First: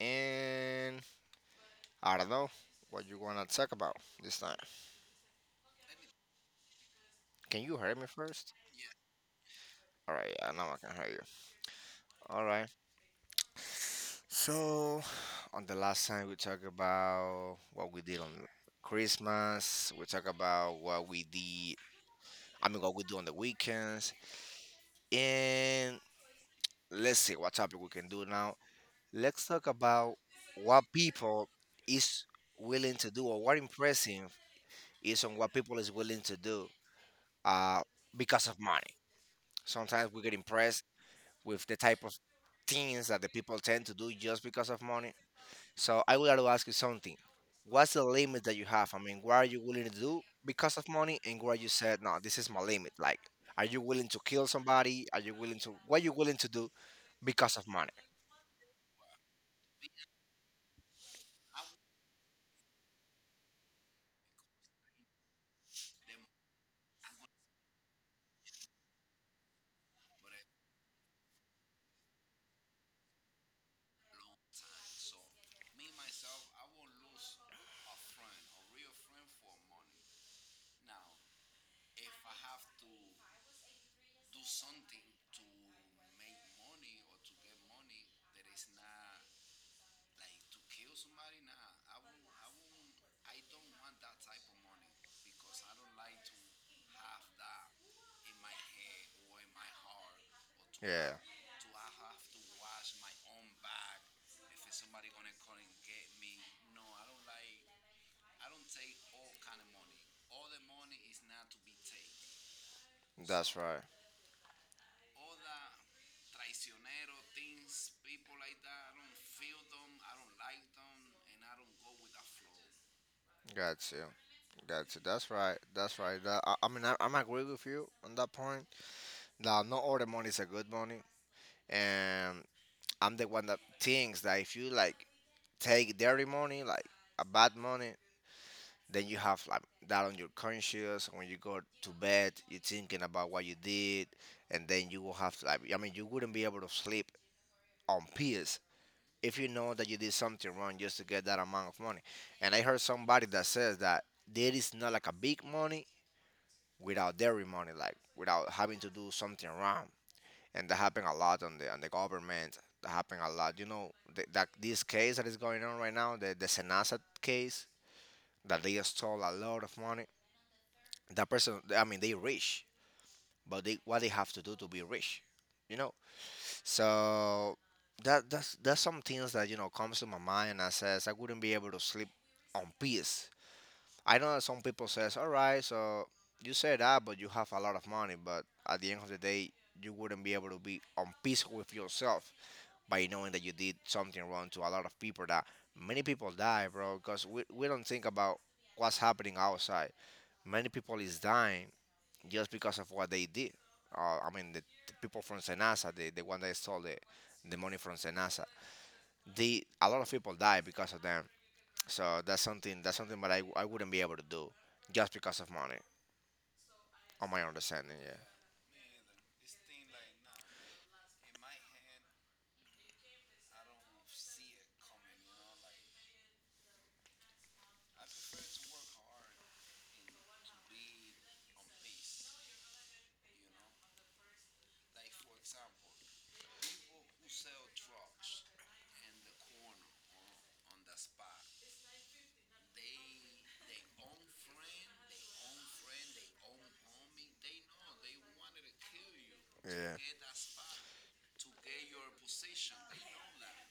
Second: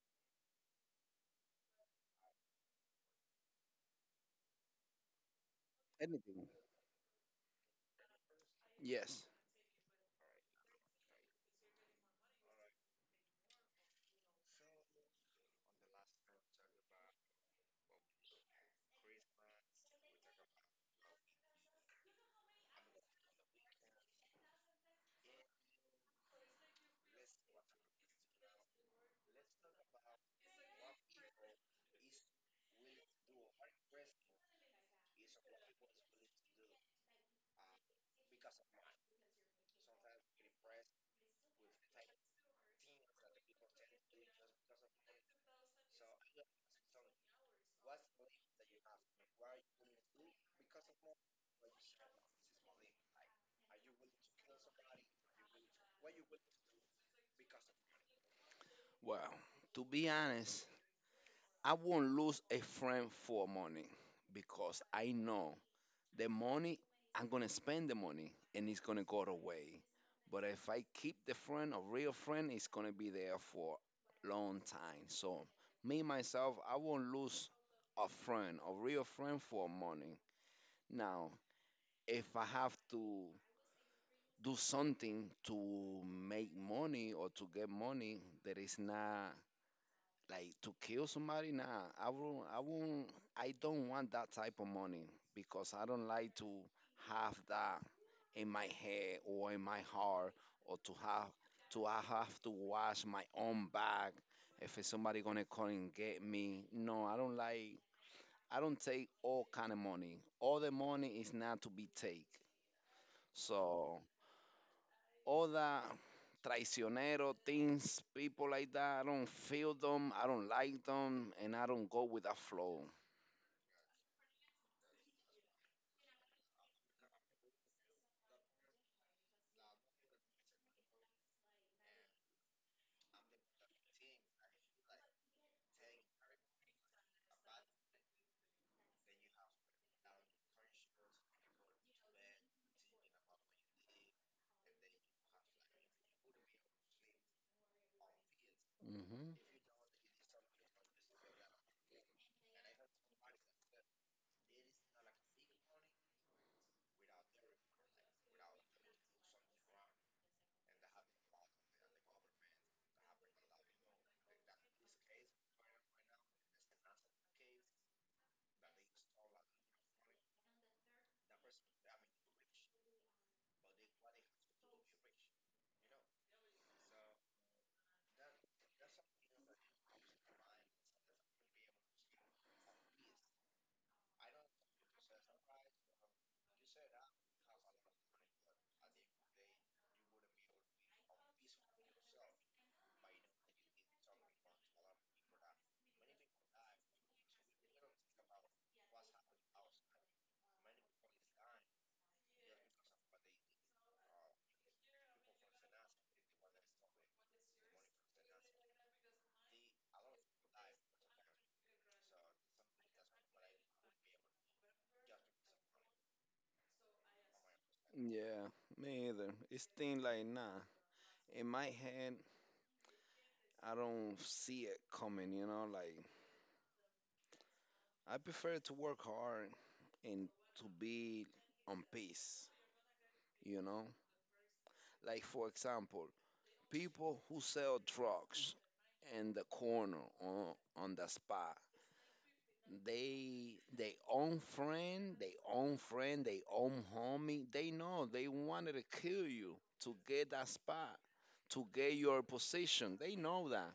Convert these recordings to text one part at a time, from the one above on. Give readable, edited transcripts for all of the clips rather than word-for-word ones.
and I don't know what you wanna talk about this time. Anything. Can you hear me first? Yes. All right, I know I can hear you. All right. So, on the last time we talked about what we did on Christmas, we talked about what we did. I mean, what we do on the weekends, and let's see what topic we can do now. Let's talk about what people is willing to do or what impressive is on what people is willing to do uh, because of money. Sometimes we get impressed with the type of things that the people tend to do just because of money. So I would like to ask you something. What's the limit that you have? I mean, what are you willing to do because of money, and what you said, no, this is my limit. Like, are you willing to kill somebody? Are you willing to? What are you willing to do because of money? Well, to be honest, I won't lose a friend for money because I know the money, I'm going to spend the money and it's going to go away. But if I keep the friend, a real friend, it's going to be there for long time. So, me, myself, I won't lose a friend, a real friend for money. Now, if I have to do something to make money or to get money that is not like to kill somebody, nah, I won't. I don't want that type of money because I don't like to have that in my head or in my heart, or to Yeah, have to, I have to wash my own back if it's somebody gonna come and get me. No, I don't like, I don't take all kind of money. All the money is not to be take. that's right. So all the traicionero things, people like that, I don't feel them. I don't like them, and I don't go with the flow. Got you. Got you. That's right. That's right. That, I mean, I'm agree with you on that point. Now, not all the money is a good money, and I'm the one that thinks that if you like take dirty money, like a bad money, then you have like that on your conscience. When you go to bed, you're thinking about what you did, and then you will have like I mean, you wouldn't be able to sleep on peace Hmm. if you know that you did something wrong just to get that amount of money. And I heard somebody that says that there is not like a big money without dirty money, like without having to do something wrong. And that happen a lot on the government. That happen a lot. You know that this case that is going on right now, the Senasa case, that they stole a lot of money. That person, I mean, they rich, but they what they have to do to be rich, you know. So that's that's some things that you know comes to my mind. And I says I wouldn't be able to sleep on peace. I know that some people says, "All right, so you say that, but you have a lot of money, but at the end of the day, you wouldn't be able to be on peace with yourself by knowing that you did something wrong to a lot of people. That many people die, bro, because we don't think about what's happening outside. Many people is dying just because of what they did. I mean, the people from Senasa, the one that stole the money from Senasa, they a lot of people die because of them. So that's something that I, I wouldn't be able to do just because of money, on my understanding, yeah. Yeah, me either. It's thing like, nah. In my head, I don't see it coming. You know, like I prefer to work hard and to be on peace. You know, like for example, people who sell drugs in the corner, on the spot. They own friend, they own homie. They know they wanted to kill you to Yeah. get that spot, to get your position. They know that.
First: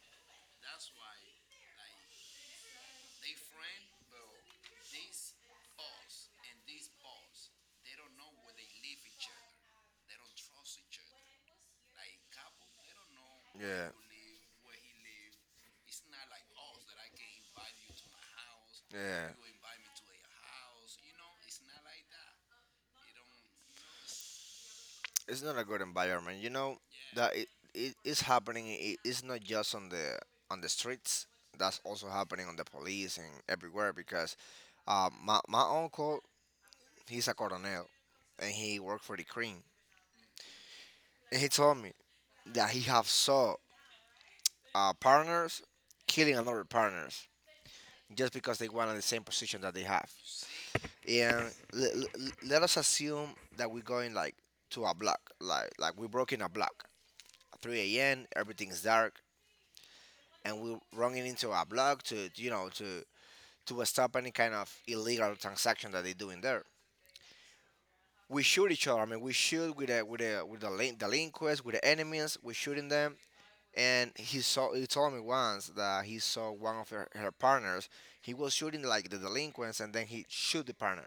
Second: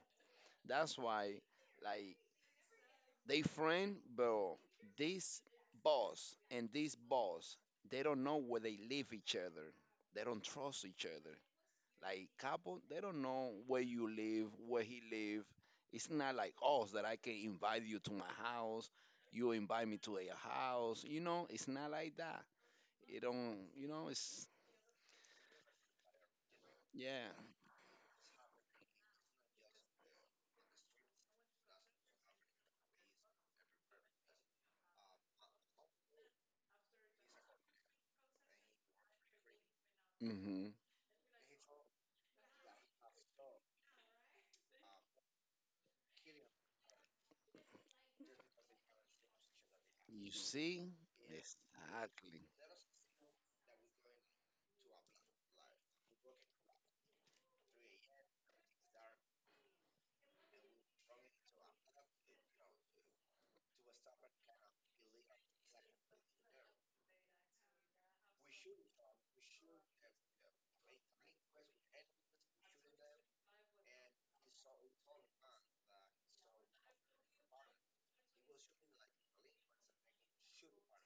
That's why, like, they friend, but this boss and this boss, they don't know where they live each other. They don't trust each other. Like Capo, they don't know where you live, where he live. It's not like us that I can invite you to my house. Yeah. You invite me to your house. You know, Yeah. it's not like that. It don't. You know, it's, It's not a good environment. You know yeah. that it is happening. It's not just on the streets. That's also happening on the police and everywhere because my uncle he's a colonel and he worked for the Kryn. Hmm. And he told me that he have saw partners killing another partners just because they want the same position that they have. You see, And exactly. let us assume that we're going like to a block, like we broke in a block. 3 a.m. Everything's dark. And we're running into a block to you know to stop any kind of illegal transaction that they do in there. We shoot each other. I mean, we shoot with the delinquents, with the enemies. We're shooting them, and he saw. He told me once that he saw one of her partners. He was shooting like the delinquents, and then he shoot the partner.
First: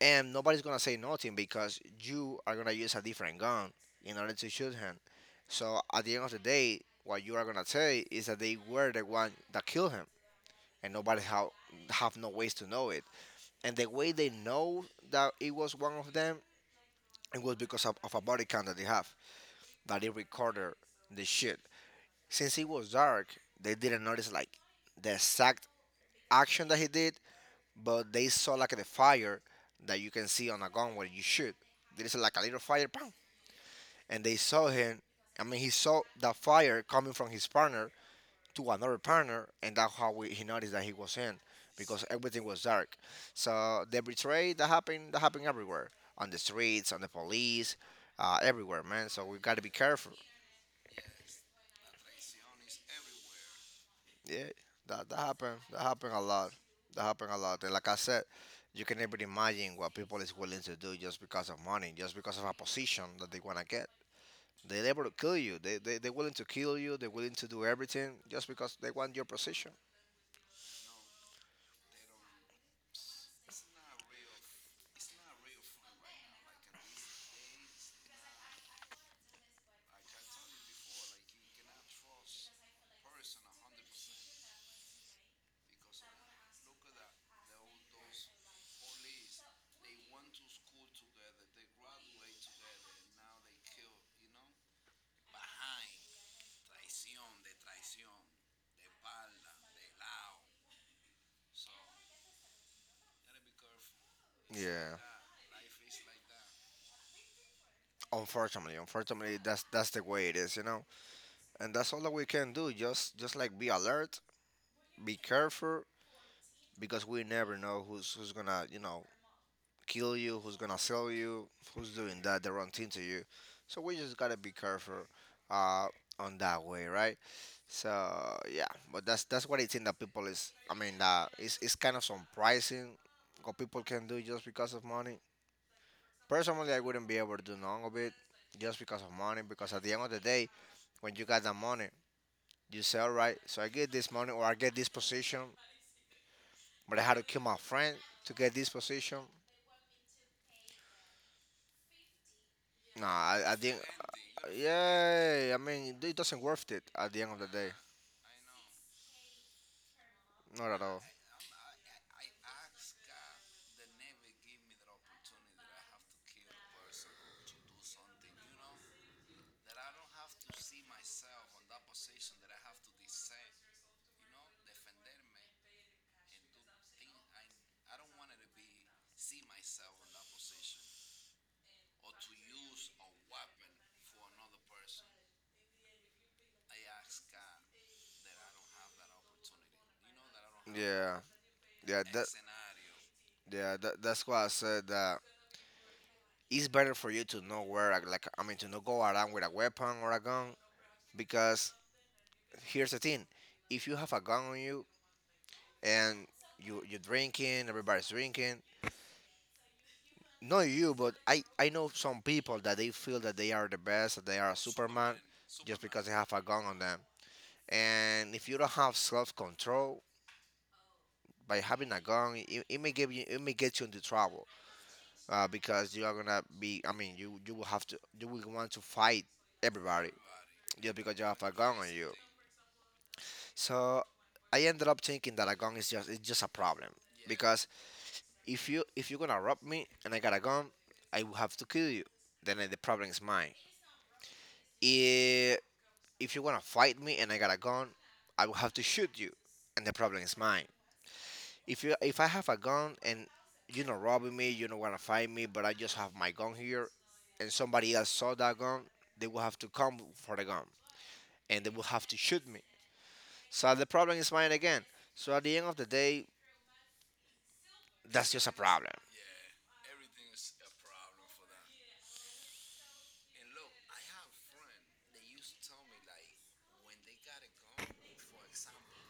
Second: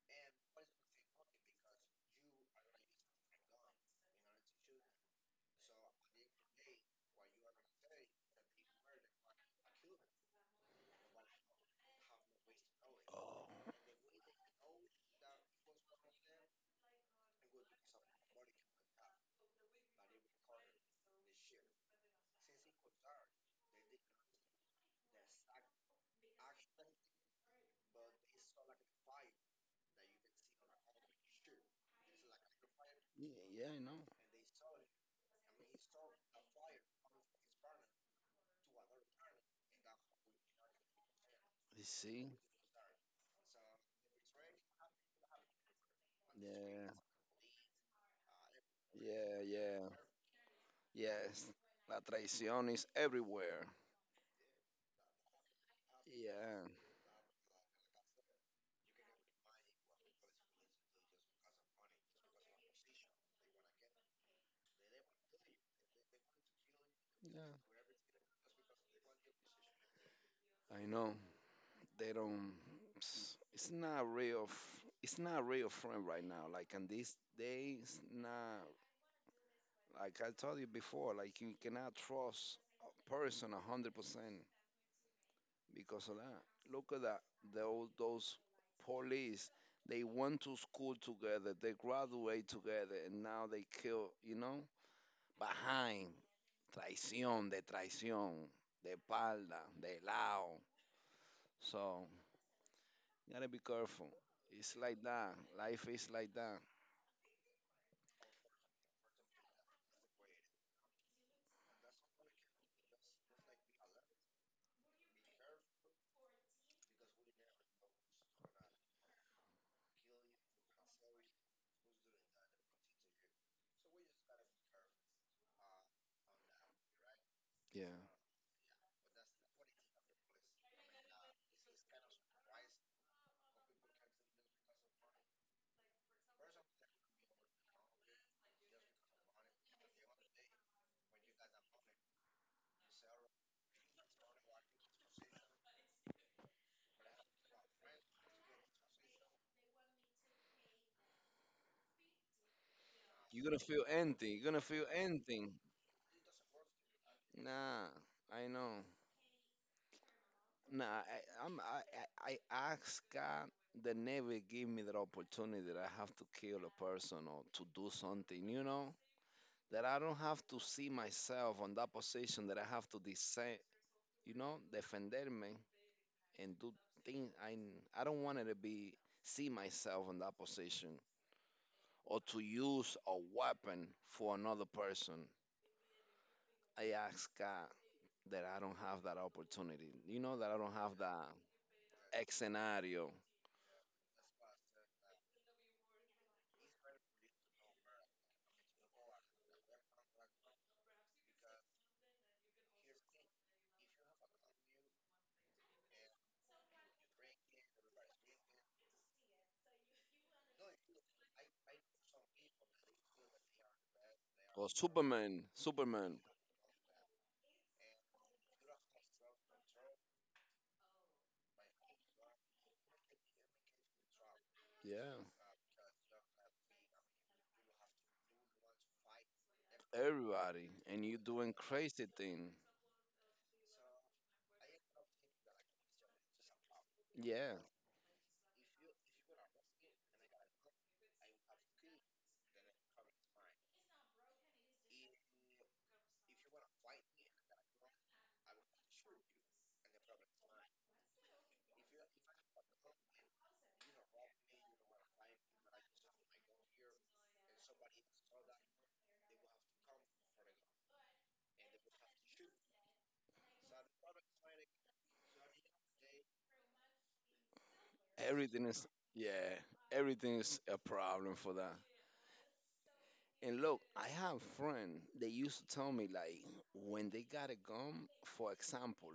And nobody's gonna say nothing because you are gonna use a different gun in order to shoot him. So at the end of the day, what you are gonna say is that they were the one that killed him. And nobody have no ways to know it. Oh, And the way they know that it was one of them, it was because of a body cam that they have that it recorded the shit. Since it was dark, they didn't notice like the exact action that he did, but they saw like the fire that you can see on a gun when you shoot. There is like a little fire, bam, yeah, yeah, I know. and they saw him. I mean, he saw the fire coming from his partner, to another partner, and that's how he noticed that he was in You because see, everything was dark. So the betrayal that happened everywhere on the yeah, streets, on the police, everywhere, man. So we yeah, got to be yeah, careful. yes. La traición is everywhere. Yeah, that happened. That happened a lot. Yeah, That happened a lot. And like I said, you can never imagine what people is willing to do just because of money, just because of a position that they wanna get. They're able to kill you. They're willing to kill you. They're willing to do yeah, everything just because they want your position. I know. They don't, it's not real f-, it's not real friend right now, like in these days. Not like I told you before, like you cannot trust a person 100% because of that. Look at that, those police. They went to school together, they graduate together, and now they kill, you know, behind. Traición de traición, de espalda, de lado. So you gotta be careful. It's Yeah. like that. Life is like that. Unfortunately, that's the way it is, you know. And that's all that we can do. Just like be alert, be careful, because we never know who's gonna you know kill you, who's gonna sell you, who's doing that the wrong thing to you. So we just gotta be careful, uh, on that way, right? Yeah. So yeah, but that's what I think that people is. I mean, that it's kind of surprising what people can do just because of money. Personally, I wouldn't be able to do none of it just because of money. Because at the end of the day, when you got that money, you say, all right, so I get this money or I get this position, but I had to kill my friend to get this position. Nah, You're I gonna feel didn't. empty. You're gonna feel empty. Yeah, I mean, it doesn't worth it at the end of the day. Nah, I know. Not at Nah, all. I, I'm. I ask God that never give me that opportunity that I have to kill a person or to do something. You know that I don't have to see myself on that position that I have to defend. You know, defenderme, and do things. I don't want to be, see myself in that position, or to use a weapon for another person. I ask God that I don't have that opportunity. You know that I don't have Yeah, that yeah, that, scenario, yeah. That's why I said that it's better for you to know where, I mean, to not go around with a weapon or a gun. Because here's the thing: if you have a gun on you and you're drinking, everybody's drinking, not you, but I know some people that they feel that they are the best, that they are or Superman, Superman, just because they Superman. have a gun on them. And if you don't have self control by having a gun, it may give you it may get you into trouble Yeah, because you are gonna be. I mean, you will have to you will want to fight everybody everybody, just and you because you have doing a gun on crazy you. thing. So I ended up thinking that a gun is just it's just a problem Yeah, because if you if you're gonna rob me and I got a gun, I will have to kill you. Then the problem is mine. If, if you want to fight me and I got a gun, I will have to shoot you, and the problem is mine. If you if I have a gun and you're not robbing me, you don't want to fight me, but I just have my gun here, and somebody else saw that gun, they will have to come for the gun, and they will have to shoot me. So the problem is mine again. So at the end of the day, that's just a everything is. problem. Yeah, everything is a problem for that. And look, I have friend. They used to tell me like when they got a gun, for example,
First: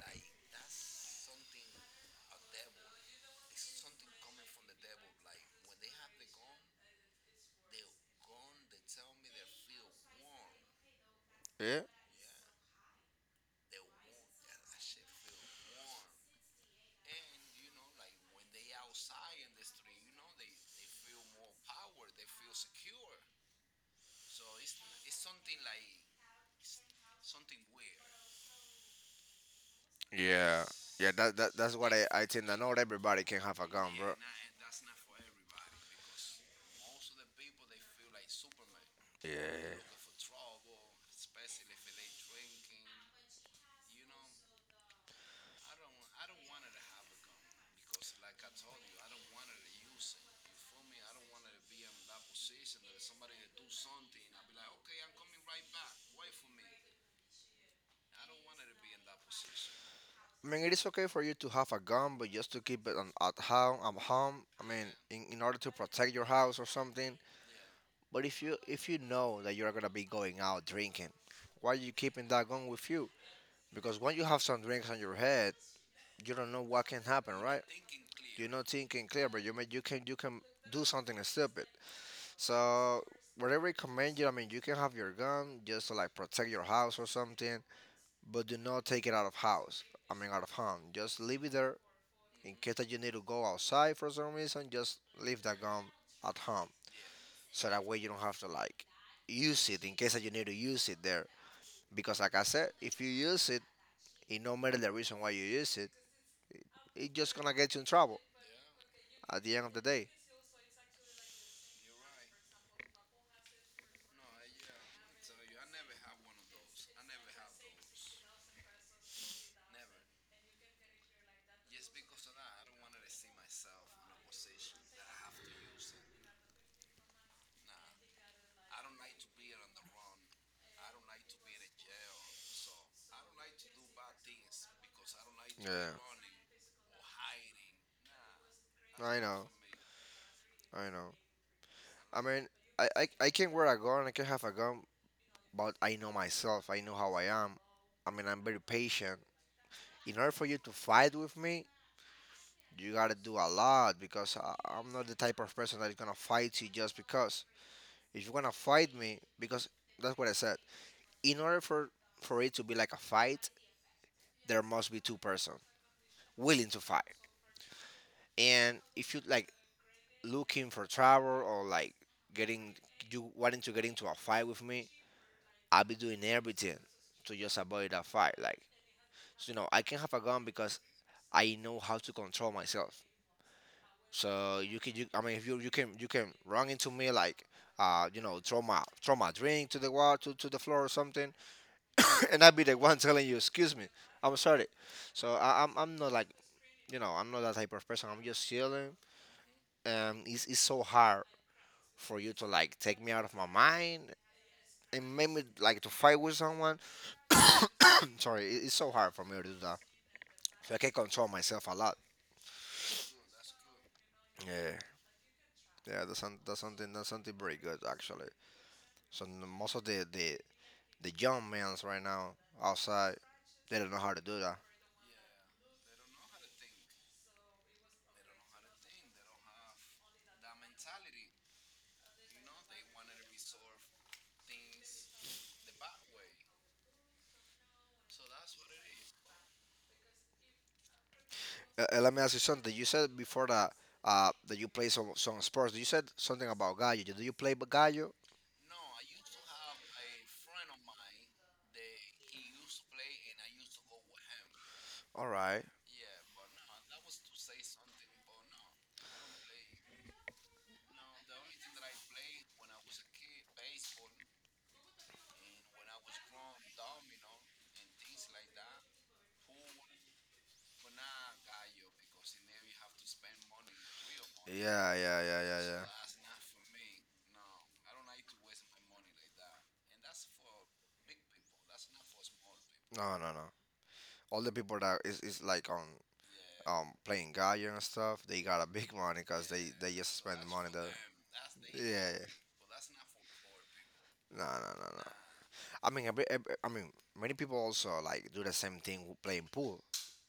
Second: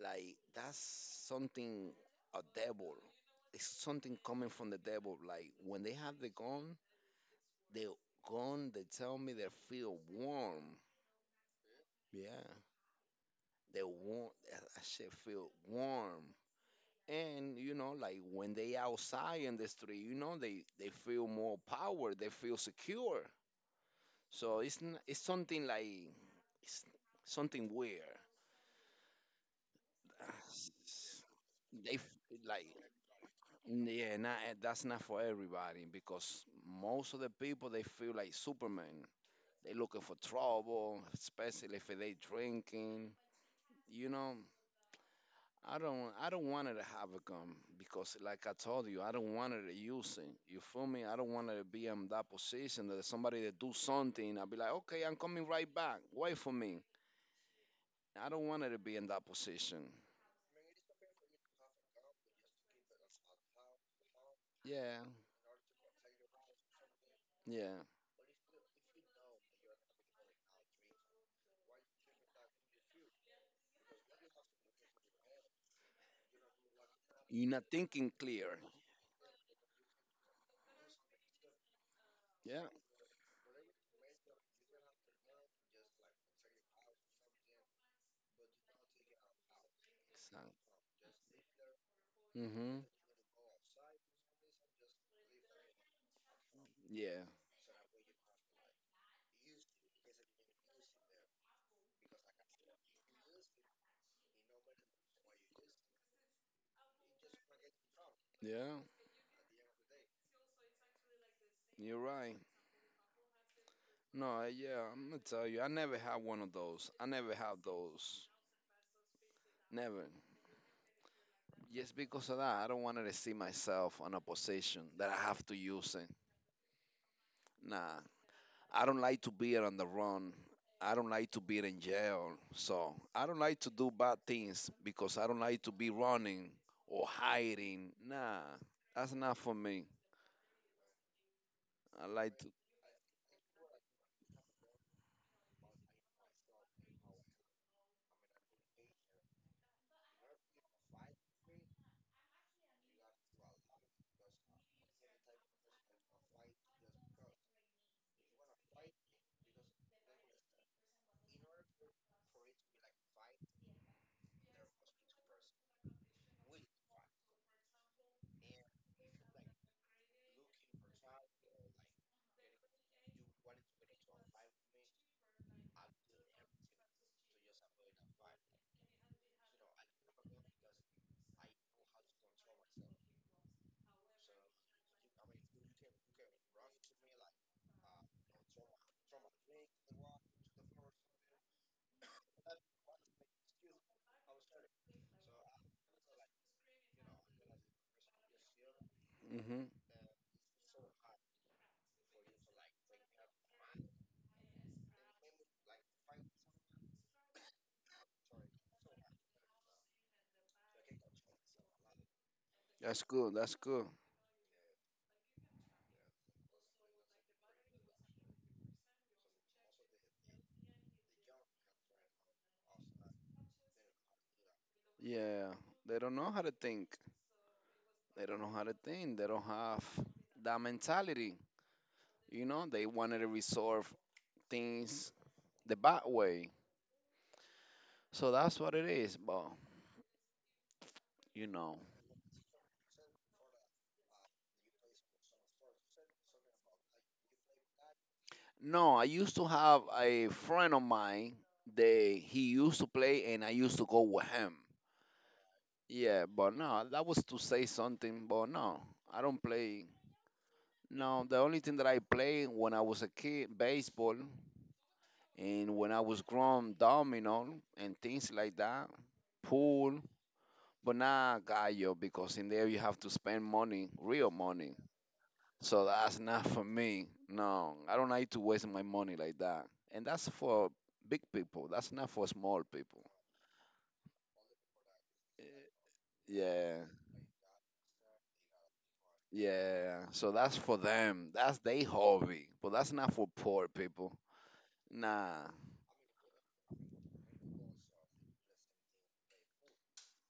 like that's something, a devil. It's something coming from the devil. Like when they have the gun, the gun, they tell me they feel warm. Yeah, Yeah, they warm. I should feel warm. And you know, like when they outside in the street, you know, they feel more power. They feel secure. So it's something like, it's something weird. yeah, yeah. That that's what They I f- think. That like, not everybody can have a gun, mm, bro. yeah, not, eh, that's not for everybody because most of the people they feel like Superman. They Yeah. looking for trouble, especially if they drinking. You know, I don't want her to have a gun because like I told you, I don't want her to use it. You feel me? I don't want her to be in that position that somebody that do something, I'll be like, "Okay, I'm coming right back. Wait for me." I don't want her to be in that position. I mean, it is okay for you to have a gun, but just to keep it on, at home. At home, I mean, Yeah, in order to protect your house or something. yeah. But if you know that you're gonna be going out drinking, why are you keeping that gun with you? Because when you have some drinks on your head, you don't know what can happen, You're right? not thinking You're clear. not thinking clear, but you may, you can do something stupid. Yeah. So whatever I recommend you, I mean, you can have your gun just to like protect your house or something. But do not take it out of house. I mean, So, out of home. Just leave it there in hmm. case that you need to go outside for some reason. Just leave that gum at home, Yeah. so that way you don't have to like use it in case that you need to use it there. Because like I said, if you use it, it no matter the reason why you use it, it's just gonna get you in trouble Yeah. at the end of the day. You're right. No, yeah, I'm gonna tell you, I never had one of those. I never had those. Never. Just because of that, I don't want to see myself on a position that I have to use it. Nah, I don't like to be on the run. I don't like to be in jail. So I don't like to do bad things because I don't like to be Yeah, running or hiding. Nah, that's I not know, for me. I know. I I like to. mean, I can wear a gun. I can have a gun, but I know myself. I know how I am. I mean, I'm very patient. In order for you to fight with me, you gotta do a lot because I'm not the type of person that is gonna fight you just because. If you're gonna fight me, because that's what I said. In order for it to be like a fight, there must be two persons willing to fight. And if you like looking for trouble or like getting you wanting to get into a fight with me, I'll be doing everything to just avoid that fight. Like, I can have a gun because I know how to control myself. So I mean, if you can you can run into me like, throw my drink to the wall to the floor or something, and I'd be the one telling you, excuse me, I'm sorry. So I'm not like I'm not that type of person. I'm just chilling. Hmm. It's so hard for you to like take me out of my mind and make me like to fight with someone. Sorry, it's so hard for me to do that. So I can control myself a lot. That's good. That's good. Yeah. Yeah, that's something pretty good actually. So most of the young men's right now outside, they don't know how to do that. Yeah, they don't know how to think. They don't know how to think. They don't have that mentality. You know, they wanted to resolve things the bad way. So that's what it is. But you know, Let me ask you something. You said before that that you play some sports. You said something about gallo. Do you play gallo? no, I used to have a friend of mine. They, he used to play, and I used to go with him. All right. Yeah, but no, that was to say something. But no, I don't play. No, the only thing that I played when I was a kid, baseball, and when I was grown, domino and things like that, pool. But not gallo, because in there you have to spend money, real money. Yeah, yeah, yeah, yeah, So yeah. that's not for me. No, I don't like to waste my money like that. And that's for big people. That's not for small people. No, no, no. All the people that is like Eh, on yeah, playing Gaia and stuff, they got a big money because they yeah. just So spend the that's money for that. them. That's their Yeah, hobby. But that's not for poor people. no, no, no, no. Nah. I mean, many people also like do the same thing with playing pool.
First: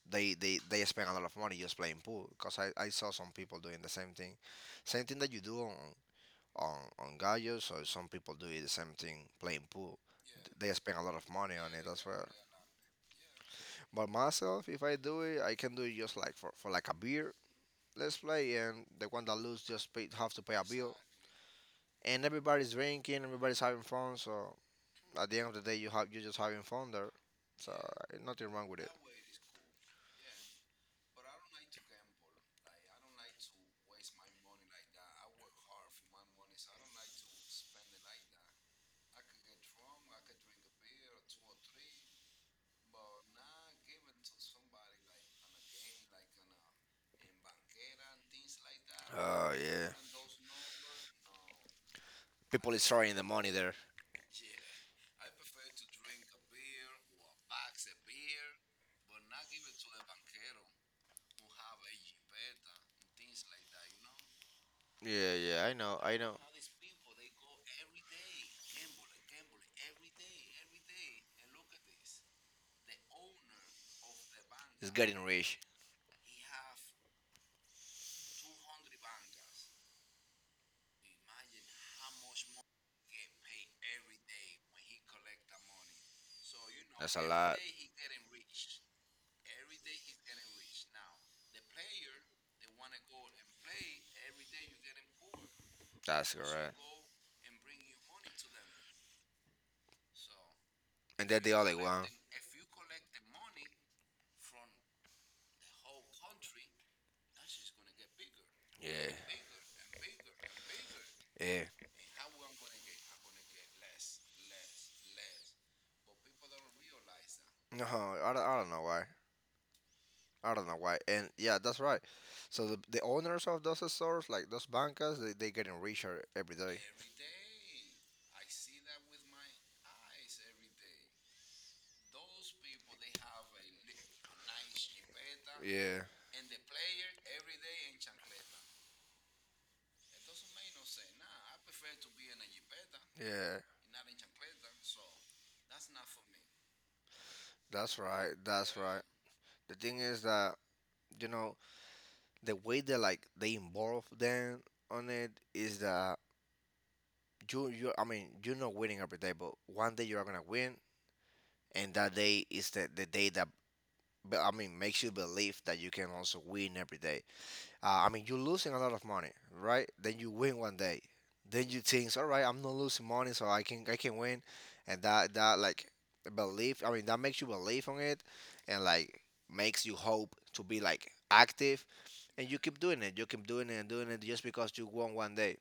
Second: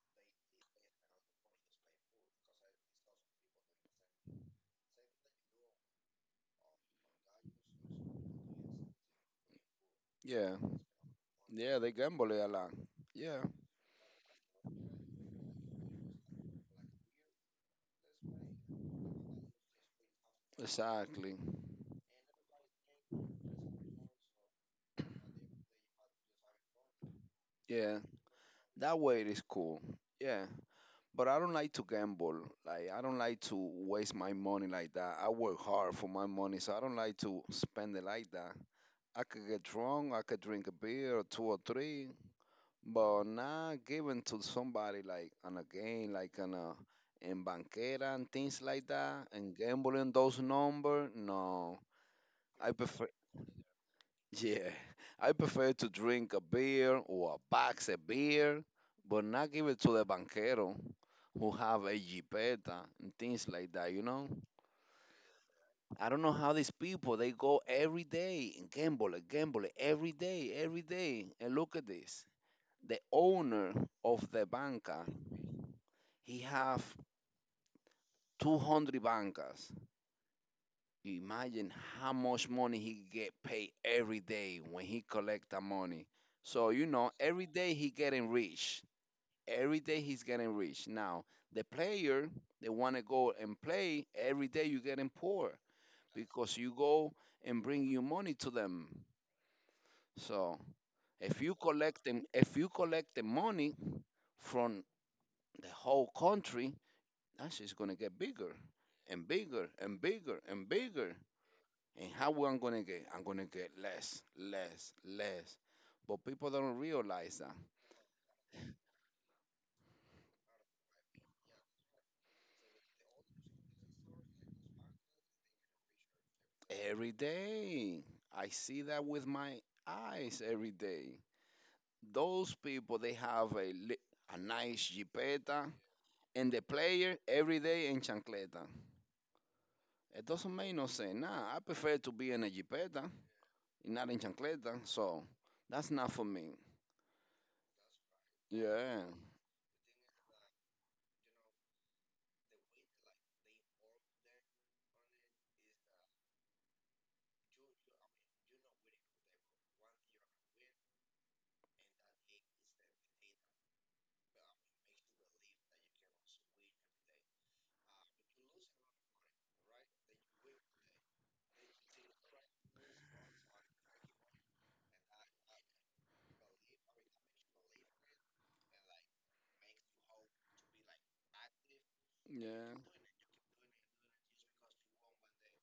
They spend a lot of money just playing pool because I saw some people doing the same thing that you do on on Gaia. So some people do the same thing playing pool. Yeah. They spend a lot of money on Yeah, it they as well. gamble a lot. Yeah, But myself, if I do it, I can do it just like for like a beer let's play, and the one that lose just pay, have to pay a bill. exactly. And everybody's drinking, everybody's having fun. So at the end of the day, you just having fun there. So Yeah, nothing wrong with it. that way it is cool. Yeah. But I don't like to gamble. Like I don't like to waste my money like that. I work hard for my money, so I don't like to spend it like that. I could get drunk, I could drink a beer or two or three, but not giving to somebody like on a game, like on a in banquera and things like that, and Oh yeah. gambling those numbers. No, I People is prefer. throwing the money there. Yeah, I prefer to drink a beer or a box of beer, but not give it to the banquero who have a jipeta and things like that, you know? Yeah, yeah, I know, I I don't know know. how these people they go every day and gamble every day, every day. And look at this. The owner of the It's banca, getting rich. he have 200 bancas. Imagine how much money he get paid every day when he collect the money. So you know, That's a every lot. day he getting rich. Every day he's getting rich. Now the player, they want to go and play every day, you getting poor, That's because you correct. go and bring your money to them. So And if then they you all like, collect wow. them, if you collect the money from the whole country, that's just gonna get bigger Yeah. and bigger and bigger and bigger. Yeah. And how I'm gonna get? I'm gonna get less, less, less. But people don't realize that. No, I don't know why. I don't know why. And yeah, that's right. So the owners of those stores, like those bancas, they getting richer every day. Every day. I see that with my eyes every day. Those people they have a li-, a nice jipeta, Yeah, and the player every day in chancleta. It doesn't make no sense. Nah, I prefer to be in a jipeta, yeah, not in chancleta. So that's not for me. that's right, that's Yeah, right. The thing is that you know the way they like they involve them on it is that you I mean you're not winning every day, but one day you are gonna win, and that day is the day that I mean makes you believe that you can also win every day. I mean you're losing a lot of money, right? Then you win one day, then you think, all right, I'm not losing money, so I can win, and that like belief. I mean that makes you believe on it, and like makes you hope to be like active, and you yeah. keep doing it. You keep doing it and doing it just because you won one day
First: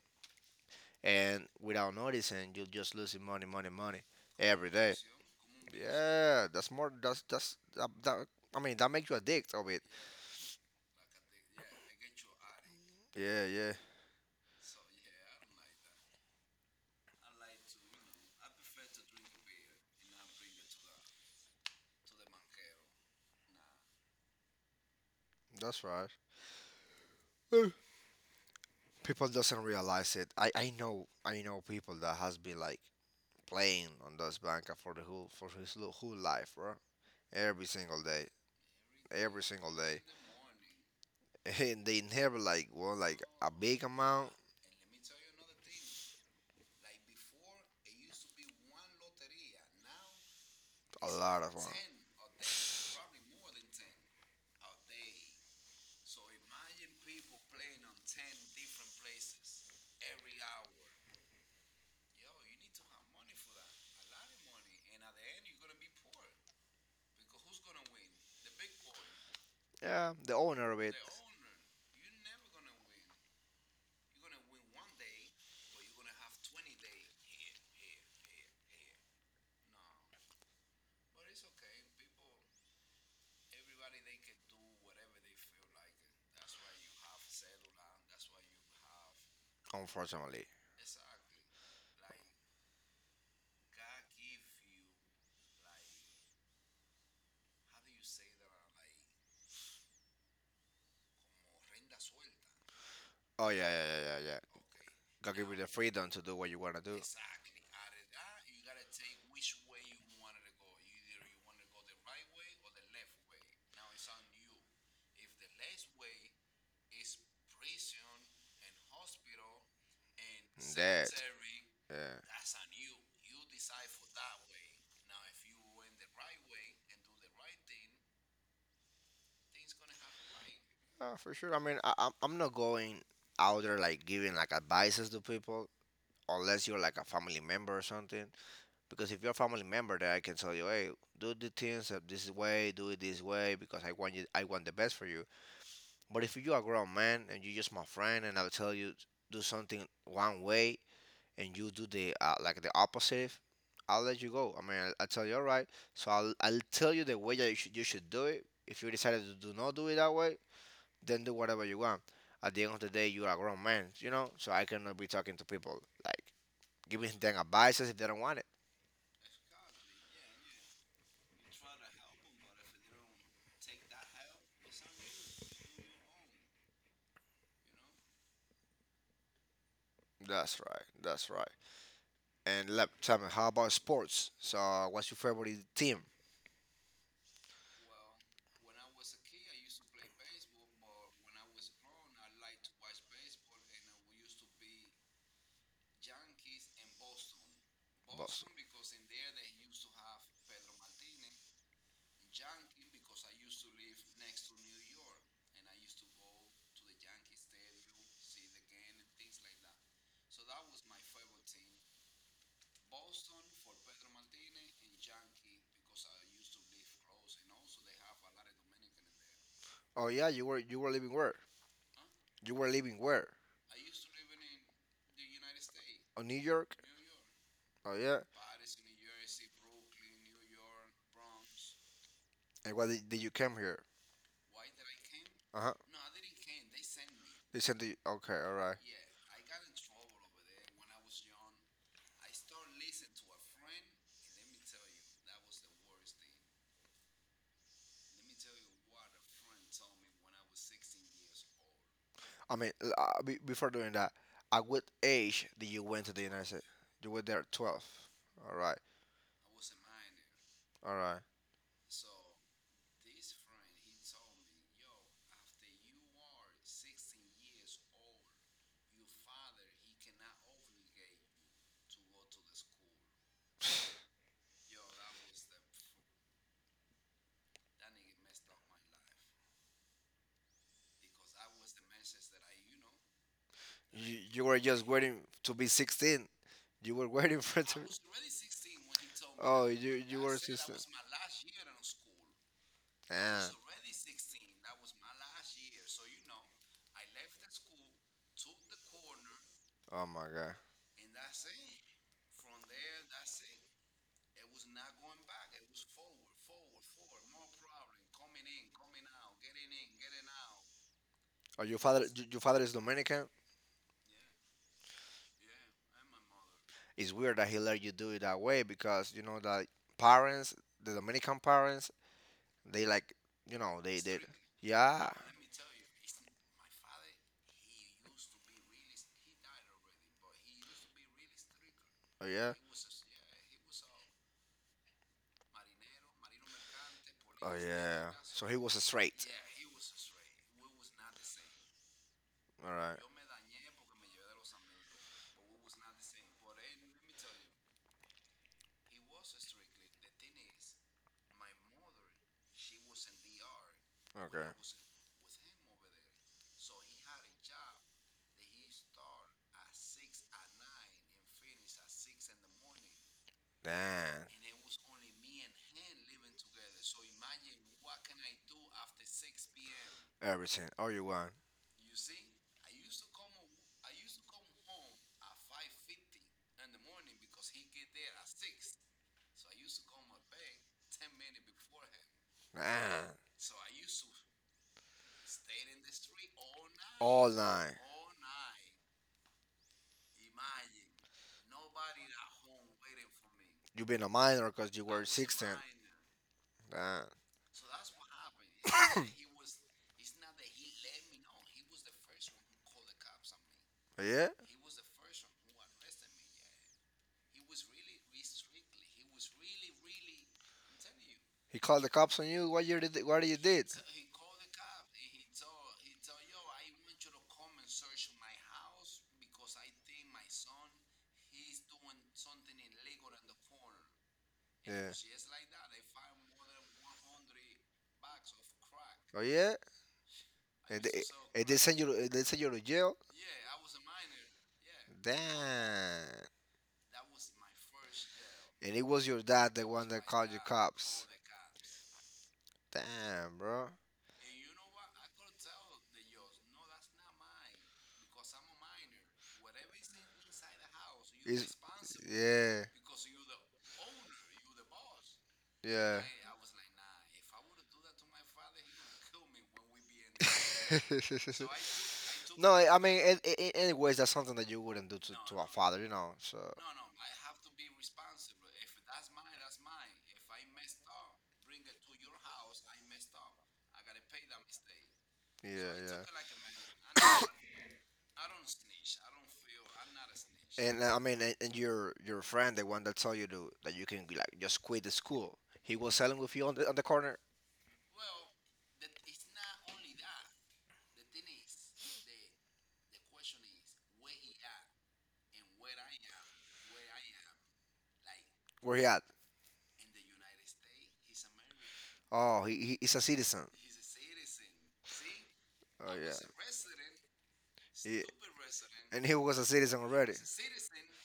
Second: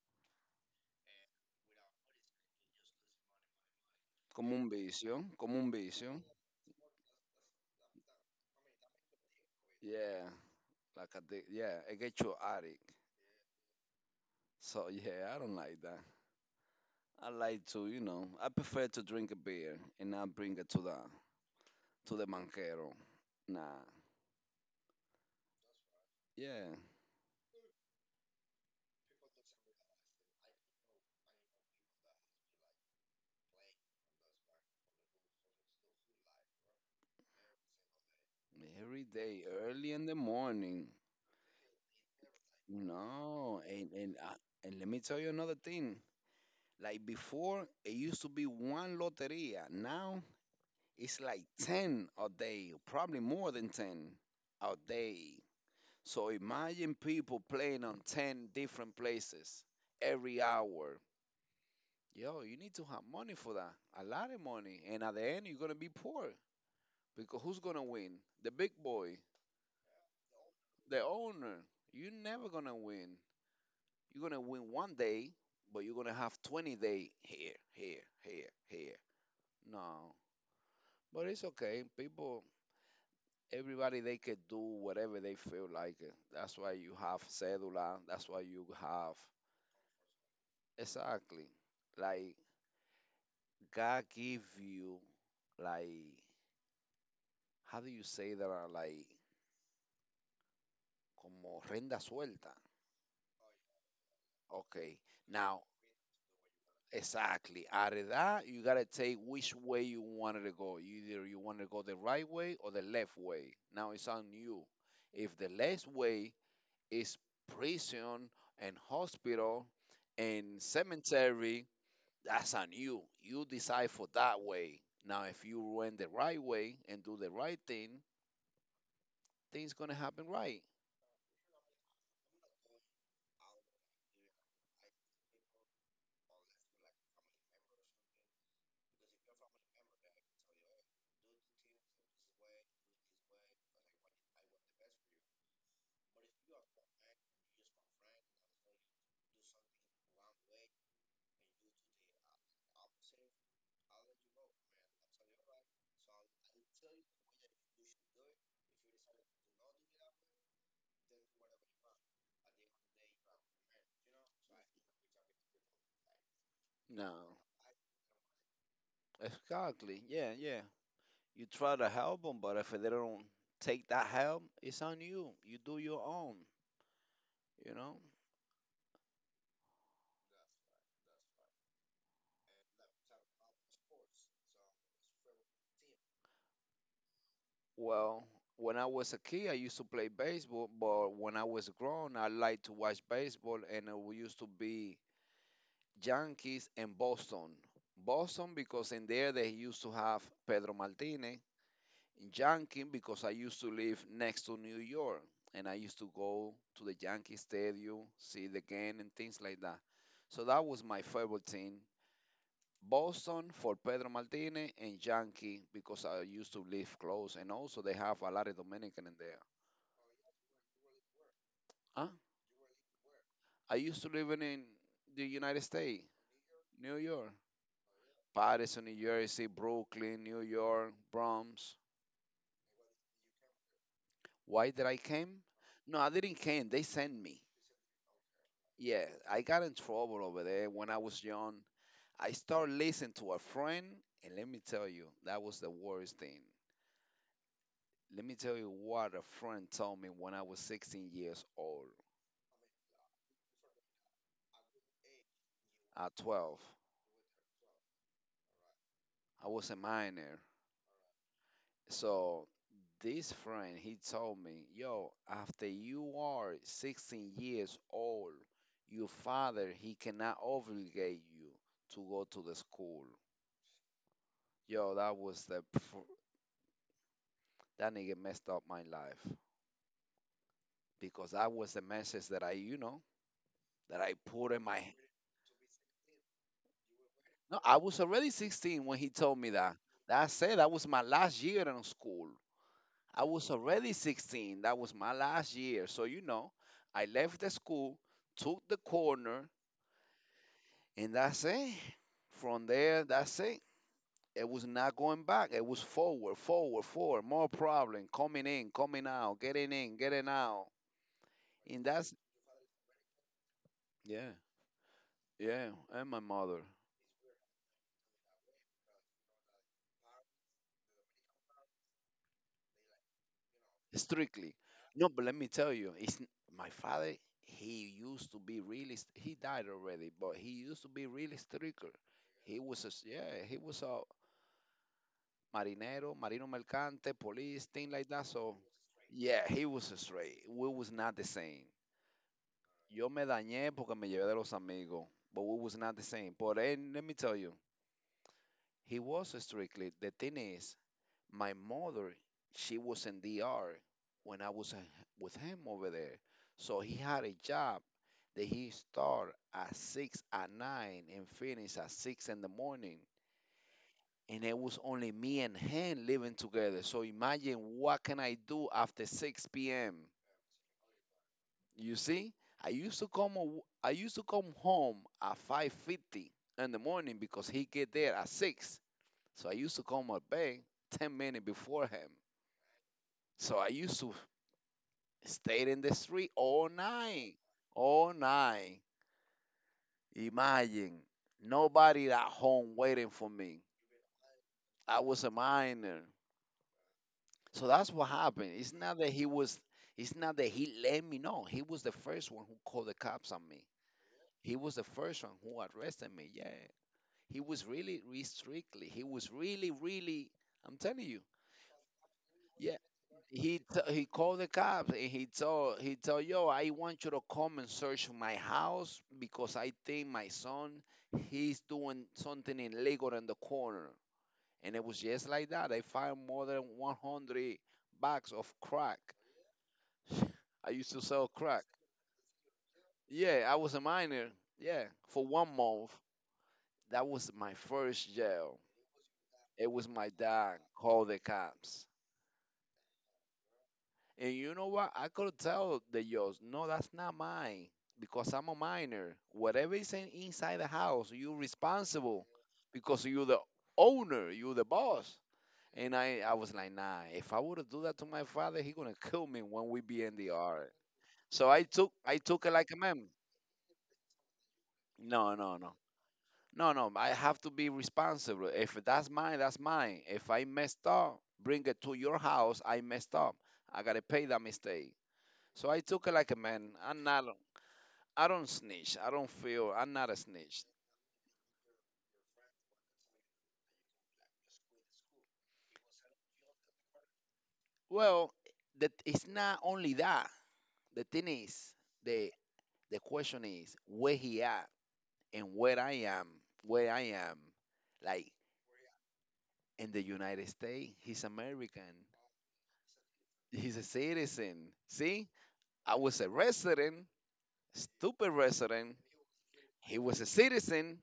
and without noticing, you're just losing money, money, money Como un every day. vicio, como un vicio. Yeah, that's more. That's that, that. I mean, that makes you addict of it. Yeah, like I did. Yeah, I get you addict. Yeah, yeah, So yeah, I don't like that. I like to, you know, I prefer to drink a beer and not bring it to the banquero. Nah. that's right. Yeah. Eh, People doesn't realize it. I know I know people that has been like playing on those banca for the whole for whole life, bro. Every single day, Every every day, single early day, in the morning. and they never like won like a No, big amount, and let me tell you another thing. Like before, it used to be one loteria. Now a it's lot like of amount. 10 a day, probably more than 10 a day. So imagine people playing on 10 different places every hour. Yo, you need to have money for that. A lot of money, and at the end, you're gonna be poor because who's gonna win? The big boy, Yeah, the owner of it, the owner. You're never gonna win. You're gonna win one day, but you're gonna have 20-day here, here, here, here. No, but it's okay. People, everybody, they can do whatever they feel like. It. That's why you have cedula. That's why you have, unfortunately. exactly, like God give you, like, how do you say that? Uh, like como renda suelta. Oh yeah, yeah, yeah, yeah, yeah. Okay, God give you now the freedom to do what you wanna do. exactly. Out of that, you gotta take which way you wanted to go. Either you want to go the right way or the left way. Now it's on you. If the left way is prison and hospital and cemetery, Yeah. that's on you. You decide for that way. Now, if you went the right way and do the right thing, things gonna happen right. For sure. I mean, I'm not going out there like giving like advices to people unless you're like a family member or something. Because if you're a family member, that I can tell you, hey, do the things of this way, do it this way, because I want you, I want the best for you. But if you're a grown man and you're just my friend, and I'll tell you do something one way, and you do the like the opposite, I'll let you go. I mean, I'll tell you, all right. So I'll tell you the way that you should do it. If you decided to do not do it that way, then do whatever you want. At the end of the day, you're a grown man, you know. So I cannot be talking to people like giving them No, advices if they don't want it. exactly. Yeah, yeah. You try to help them, but if they don't take that help, it's on you. You do your own. You know, That's right. That's right. And let tell me, how about sports? So, what's your favorite team? well, when I was a kid, I used to play baseball, but when I was grown, I liked to watch baseball, and it we used to be Yankees and Boston. Boss. Boston because in there they used to have Pedro Martinez. Yankee because I used to live next to New York, and I used to go to the Yankee Stadium, see the game, and things like that. So that was my favorite team, Boston for Pedro Martinez, and Yankee because I used to live close, and also they have a lot of Dominican in there. Oh yeah, you were living where? Huh? You were living where? I used to live in the United States, Oh, New York. New York, Oh yeah. Patterson, New Jersey, Brooklyn, New York, Bronx. And did you come here? Why did I came? Uh huh. No, I didn't came. They sent me. They sent you. Okay, all right. Yeah, I got in trouble over there when I was young. I started listening to a friend, and let me tell you, that was the worst thing. Let me tell you what a friend told me when I was 16 years old. I mean, before doing that, at what age did you went to At the United 12. States? You were there at 12. All right. I was a minor. All right. So this friend, he told me, yo, after you are 16 years old, your father, he cannot obligate you to go to the school. Yo, that was that nigga messed up my life because that was the message that I that I You put were in my— just waiting to be 16. You were waiting for no, it to. I was already 16 when he told me Oh, that. You That were said, that 16. was my last year in school. I Ah, was already 16. That was my last year. So, you know, I left the school, took the corner, oh my God. and that's it. From there, that's it. It was not going back. It was forward, forward, forward. More problem coming in, coming out, getting in, getting out. Oh, And that's— your father is Dominican. yeah, yeah. And my mother, It's weird that he let you do it that way because you know that parents, the Dominican parents, they like you know they did. strictly. No, Yeah. but let me tell you, my father. He used to be really he died already, but he used to be really stricter. Oh yeah. Yeah. He was a s- Yeah. He was a marinero, marino mercante, Oh police, thing like yeah. that. So he So, was straight. yeah, he was straight. We was not the same. All right. Yo me dañé porque me llevé de los amigos, but we was not the same. But then, let me tell you, he was strictly. The thing is, my mother, she was in DR when Okay. I was with him over there. So he had a job that he start at six at nine and finish at six in the morning. Damn. And it was only me and him living together. So imagine what can I do after 6 p.m. Everything. All you want. You see, I used to come home at 5:50 in the morning because he get there at 6. So I used to come at bed 10 minutes before him. Damn. So I used to stay in the street all night, Nine. all night. Imagine, nobody at home waiting for me. You been a minor because you I were was a 16. minor. Damn. So that's what happened. It's not that he was. It's not that he let me know. He was the first one who called the cops on me. Yeah. He was the first one who arrested me. Yeah. He was really, really strictly. He was really, really. I'm telling you. He called the cops on you. What Yeah. you did? What you did? He called the cops and he told, yo, I want you to come and search my house because I think my son, he's doing something illegal in the corner. And it Yeah. was just like that. I found more than 100 bags of crack. Oh yeah, I and used they, to sell and crack. They send you to jail. Yeah, I was a minor. Yeah, for one Damn. month. That was my first jail. And it was your dad the It one was that my called you dad cops. called the cops. Damn, bro. And you know what? I could tell the judge, no, that's not mine because I'm a minor. Whatever is inside the house, you're It's, responsible yeah, because you're the owner, you're the boss. And yeah. I was like, nah, if I would have do that to my father, he gonna kill me when we be in the yard. So I took no, it like a I mean, man. It, anyways, that's something that you wouldn't do No, to a no, no. father, you know. So No, no, I have to be responsible. If that's mine, that's mine. If I messed up, bring it to your house. I messed up. I gotta pay that mistake. So I yeah, took it like a man. I'm yeah. not— I don't snitch. I don't feel. I'm not a snitch. And I mean, and your friend, the one that told you to, that you can like just quit the school, he was selling with you on the corner. Well, that it's not only that. The thing is, the the question is where he at and where I am. Where I am, like, Where he at? in the United States, he's American. Oh, he's a citizen. He's a citizen. See, Oh I yeah. was a resident. He, Stupid resident. and he was a citizen He He already. was a citizen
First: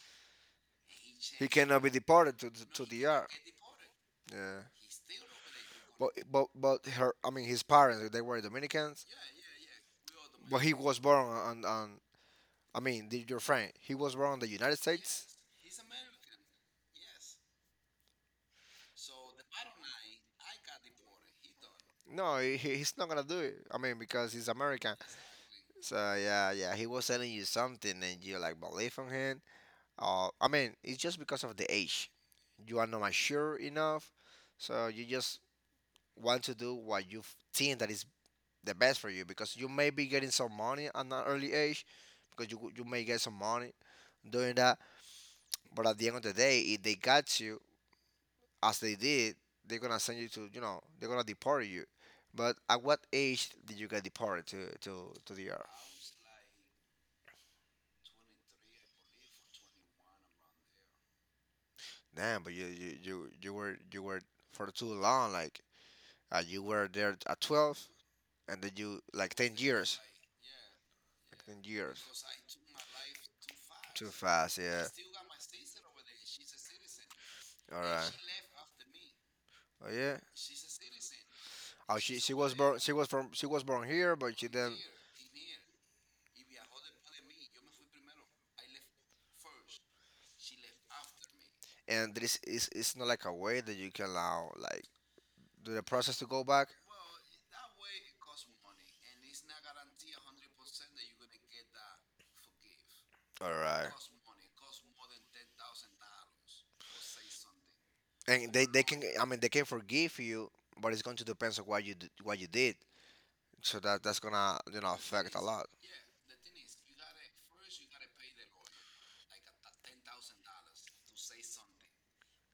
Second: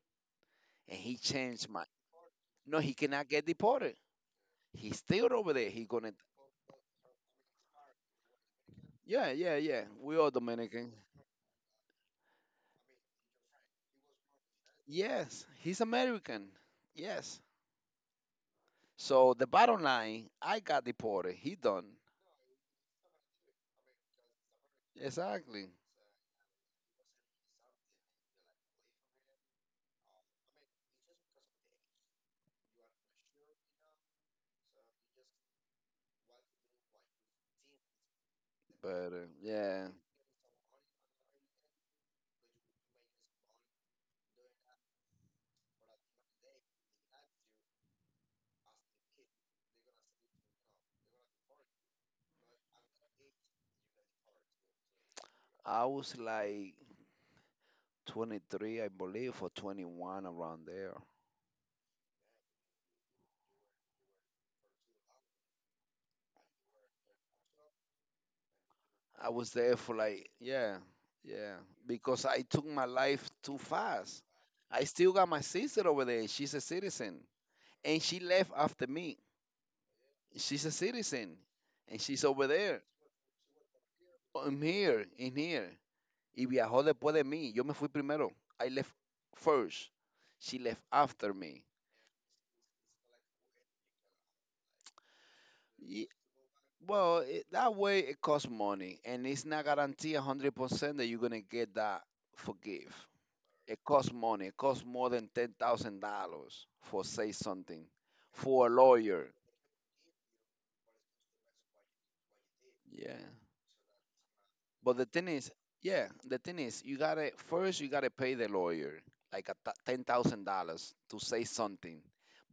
and he He changed cannot mind. be deported to the- No, No, to the he cannot DR. get deported. Yeah. He's still over there. He Gonna. gonna— But her, I mean, his parents, they were Dominicans. yeah, yeah, yeah. We all But he Dominican. Dominican. Was born on I mean, did your friend, he was born in the United States? Yes, he's American. Yes. So the bottom line, I got deported. He done. No, he's not gonna do it. I mean, because he's American. Exactly. So yeah, yeah, he was telling you something, and you like believe in him. I mean, it's just because of the age. You are not mature enough, so you just want to do what you think that is the best for But you. Because you yeah, may be getting some money at an early age, because you may get some money doing that. But at the end of the day, if they got you, as they did, they're gonna send you to you know they're gonna deport you. But at what age did you get deported to the I earth? was like 23, I believe, or 21 around there. Damn, but you were for too long. Like you were there at 12, and then you I like was ten there for years, like, yeah, like yeah, 10 years. because I took my life too Too fast. fast, I yeah. still got my sister over there. She's a citizen. All And right. she left after me. Oh yeah. She's a citizen. Oh, And she's over there. she was from she was born here, but she I'm then here, in here. Y viajó después de mí. Yo me fui primero. I left first. She left after me. and there is it's not like a way that you can allow like do the Ye- process to go back. well, it, that way it costs money. And it's not guaranteed 100% that you're going to get that forgive. All It right. costs money. It costs more than $10,000 for say something And for a they can I lawyer. mean they can forgive you but it's going to depend on what you what you did, Yeah. so that that's gonna you know But the thing affect a is, lot. yeah, the thing is, you gotta pay the lawyer like $10,000 to say something.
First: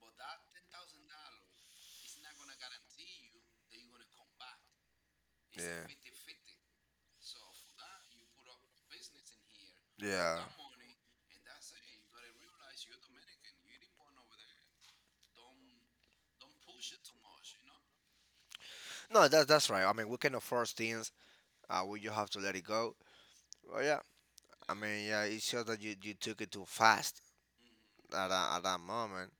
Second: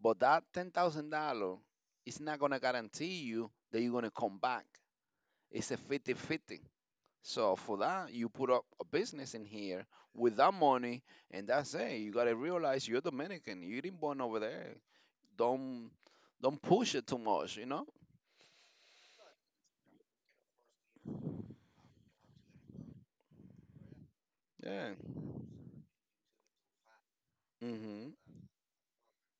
But that $10,000 is not gonna guarantee you that you're gonna come back. It's a Yeah, 50-50. So for that, you put up a business in here with yeah, that money, and that's it. You gotta realize you're Dominican. You didn't born over there. Don't don't push it too much, you know? no that's that's right. I mean we cannot force things. We just have to let it go. Well yeah. I Yeah. mean yeah it's just that you took it too fast Hmm. at at that moment.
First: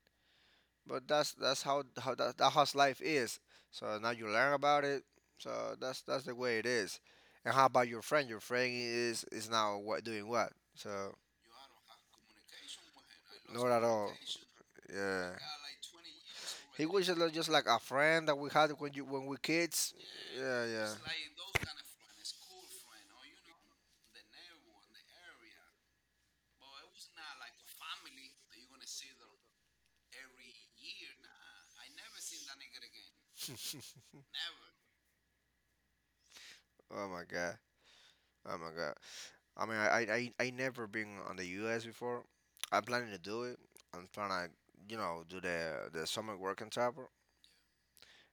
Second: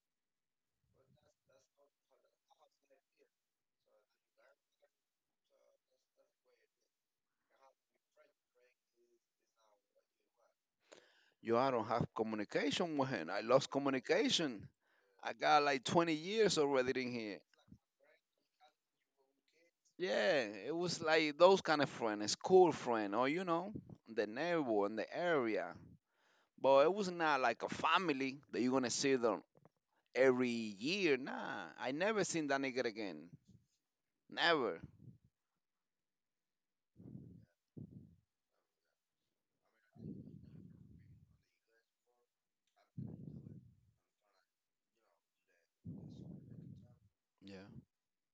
But that's how that, that how's life is. So now you learn about it. So that's the way it is. And how about your friend? Your friend is now what doing what? So Yo, I don't have communication with him. I not lost at all. communication. Yeah. I got like 20 years He already was in here. just like a friend that we had when you when we kids. Yeah, Yeah, it yeah. was like those kind of friend, a school friend, or, you know, the neighbor in the area. But it was not like a family that you're gonna see them every year. Nah, I never seen that nigga again. Never. Oh my god. Oh my god. I mean, I never been on the U.S. before. I'm planning to do it. I'm trying to, you know, do the summer work in Tapper, Yeah.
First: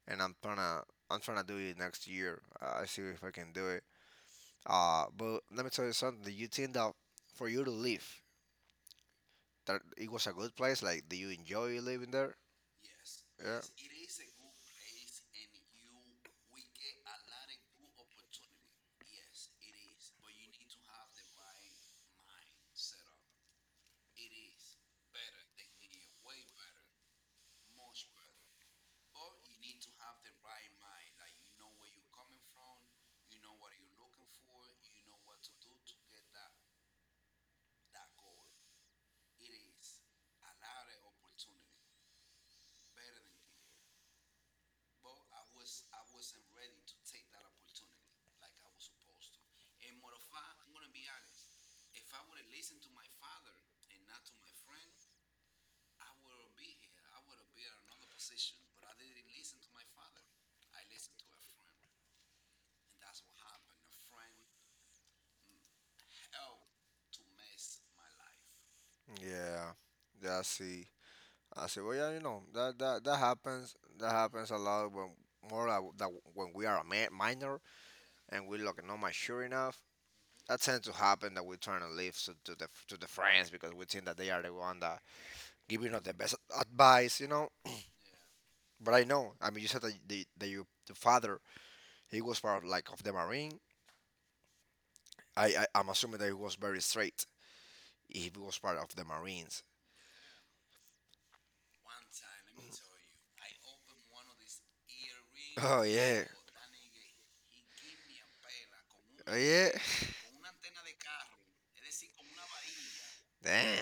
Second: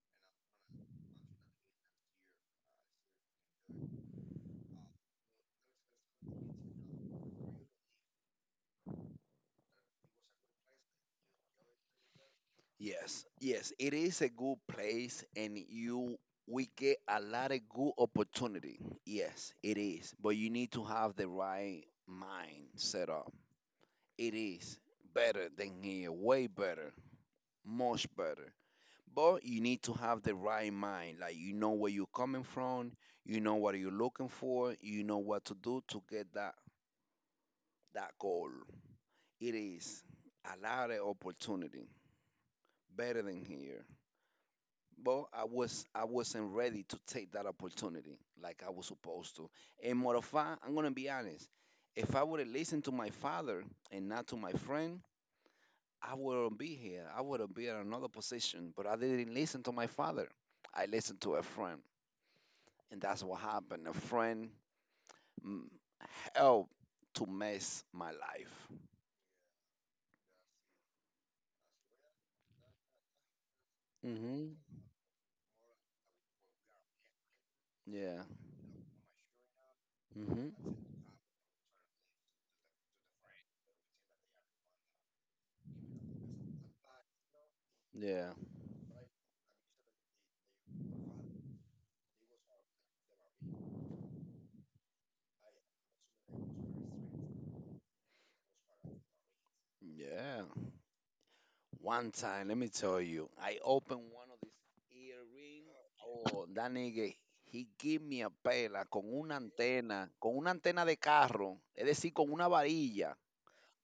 and I'm trying to do it next year. I see if I can do it. But let me tell you something. Do you think that for you to live, that it was a good place? Like, do you enjoy living there? Yes, Yeah. yes, it is a good place, and you we get a lot of good opportunity. Yes, it is, but you need to have the right mind set up. It is better than here, way better, much better. But you need to have the right mind, like, you know where you're coming from, you know what you're looking for, you know what to do to get that that goal. It is a lot of opportunity, better than here. But I wasn't ready to take that opportunity like I was supposed to. And more of fact, I'm gonna be honest. If I would have listened to my father and not to my friend, I wouldn't be here. I would have been in another position. But I didn't listen to my father. I listened to a friend, and that's what happened. A friend mm, helped to mess my life. Yeah. Yeah, I see. I said, well, yeah, you know, that that happens. That happens Mhm. a lot when more like that when we are a minor Yeah. and we look not mature enough. Mhm. That tends to happen that we trying to leave to the friends because we think that they are the one that giving us the best advice, you know. Yeah. But I know, I mean, you said that the that you the father he was part of, like of the marine. I'm assuming that he was very straight. He was part of the marines. Yeah. One time, let me tell you, I opened— oh, Danny, he give me a pela Una. Yeah. Con una antena de carro, es decir, con una varilla.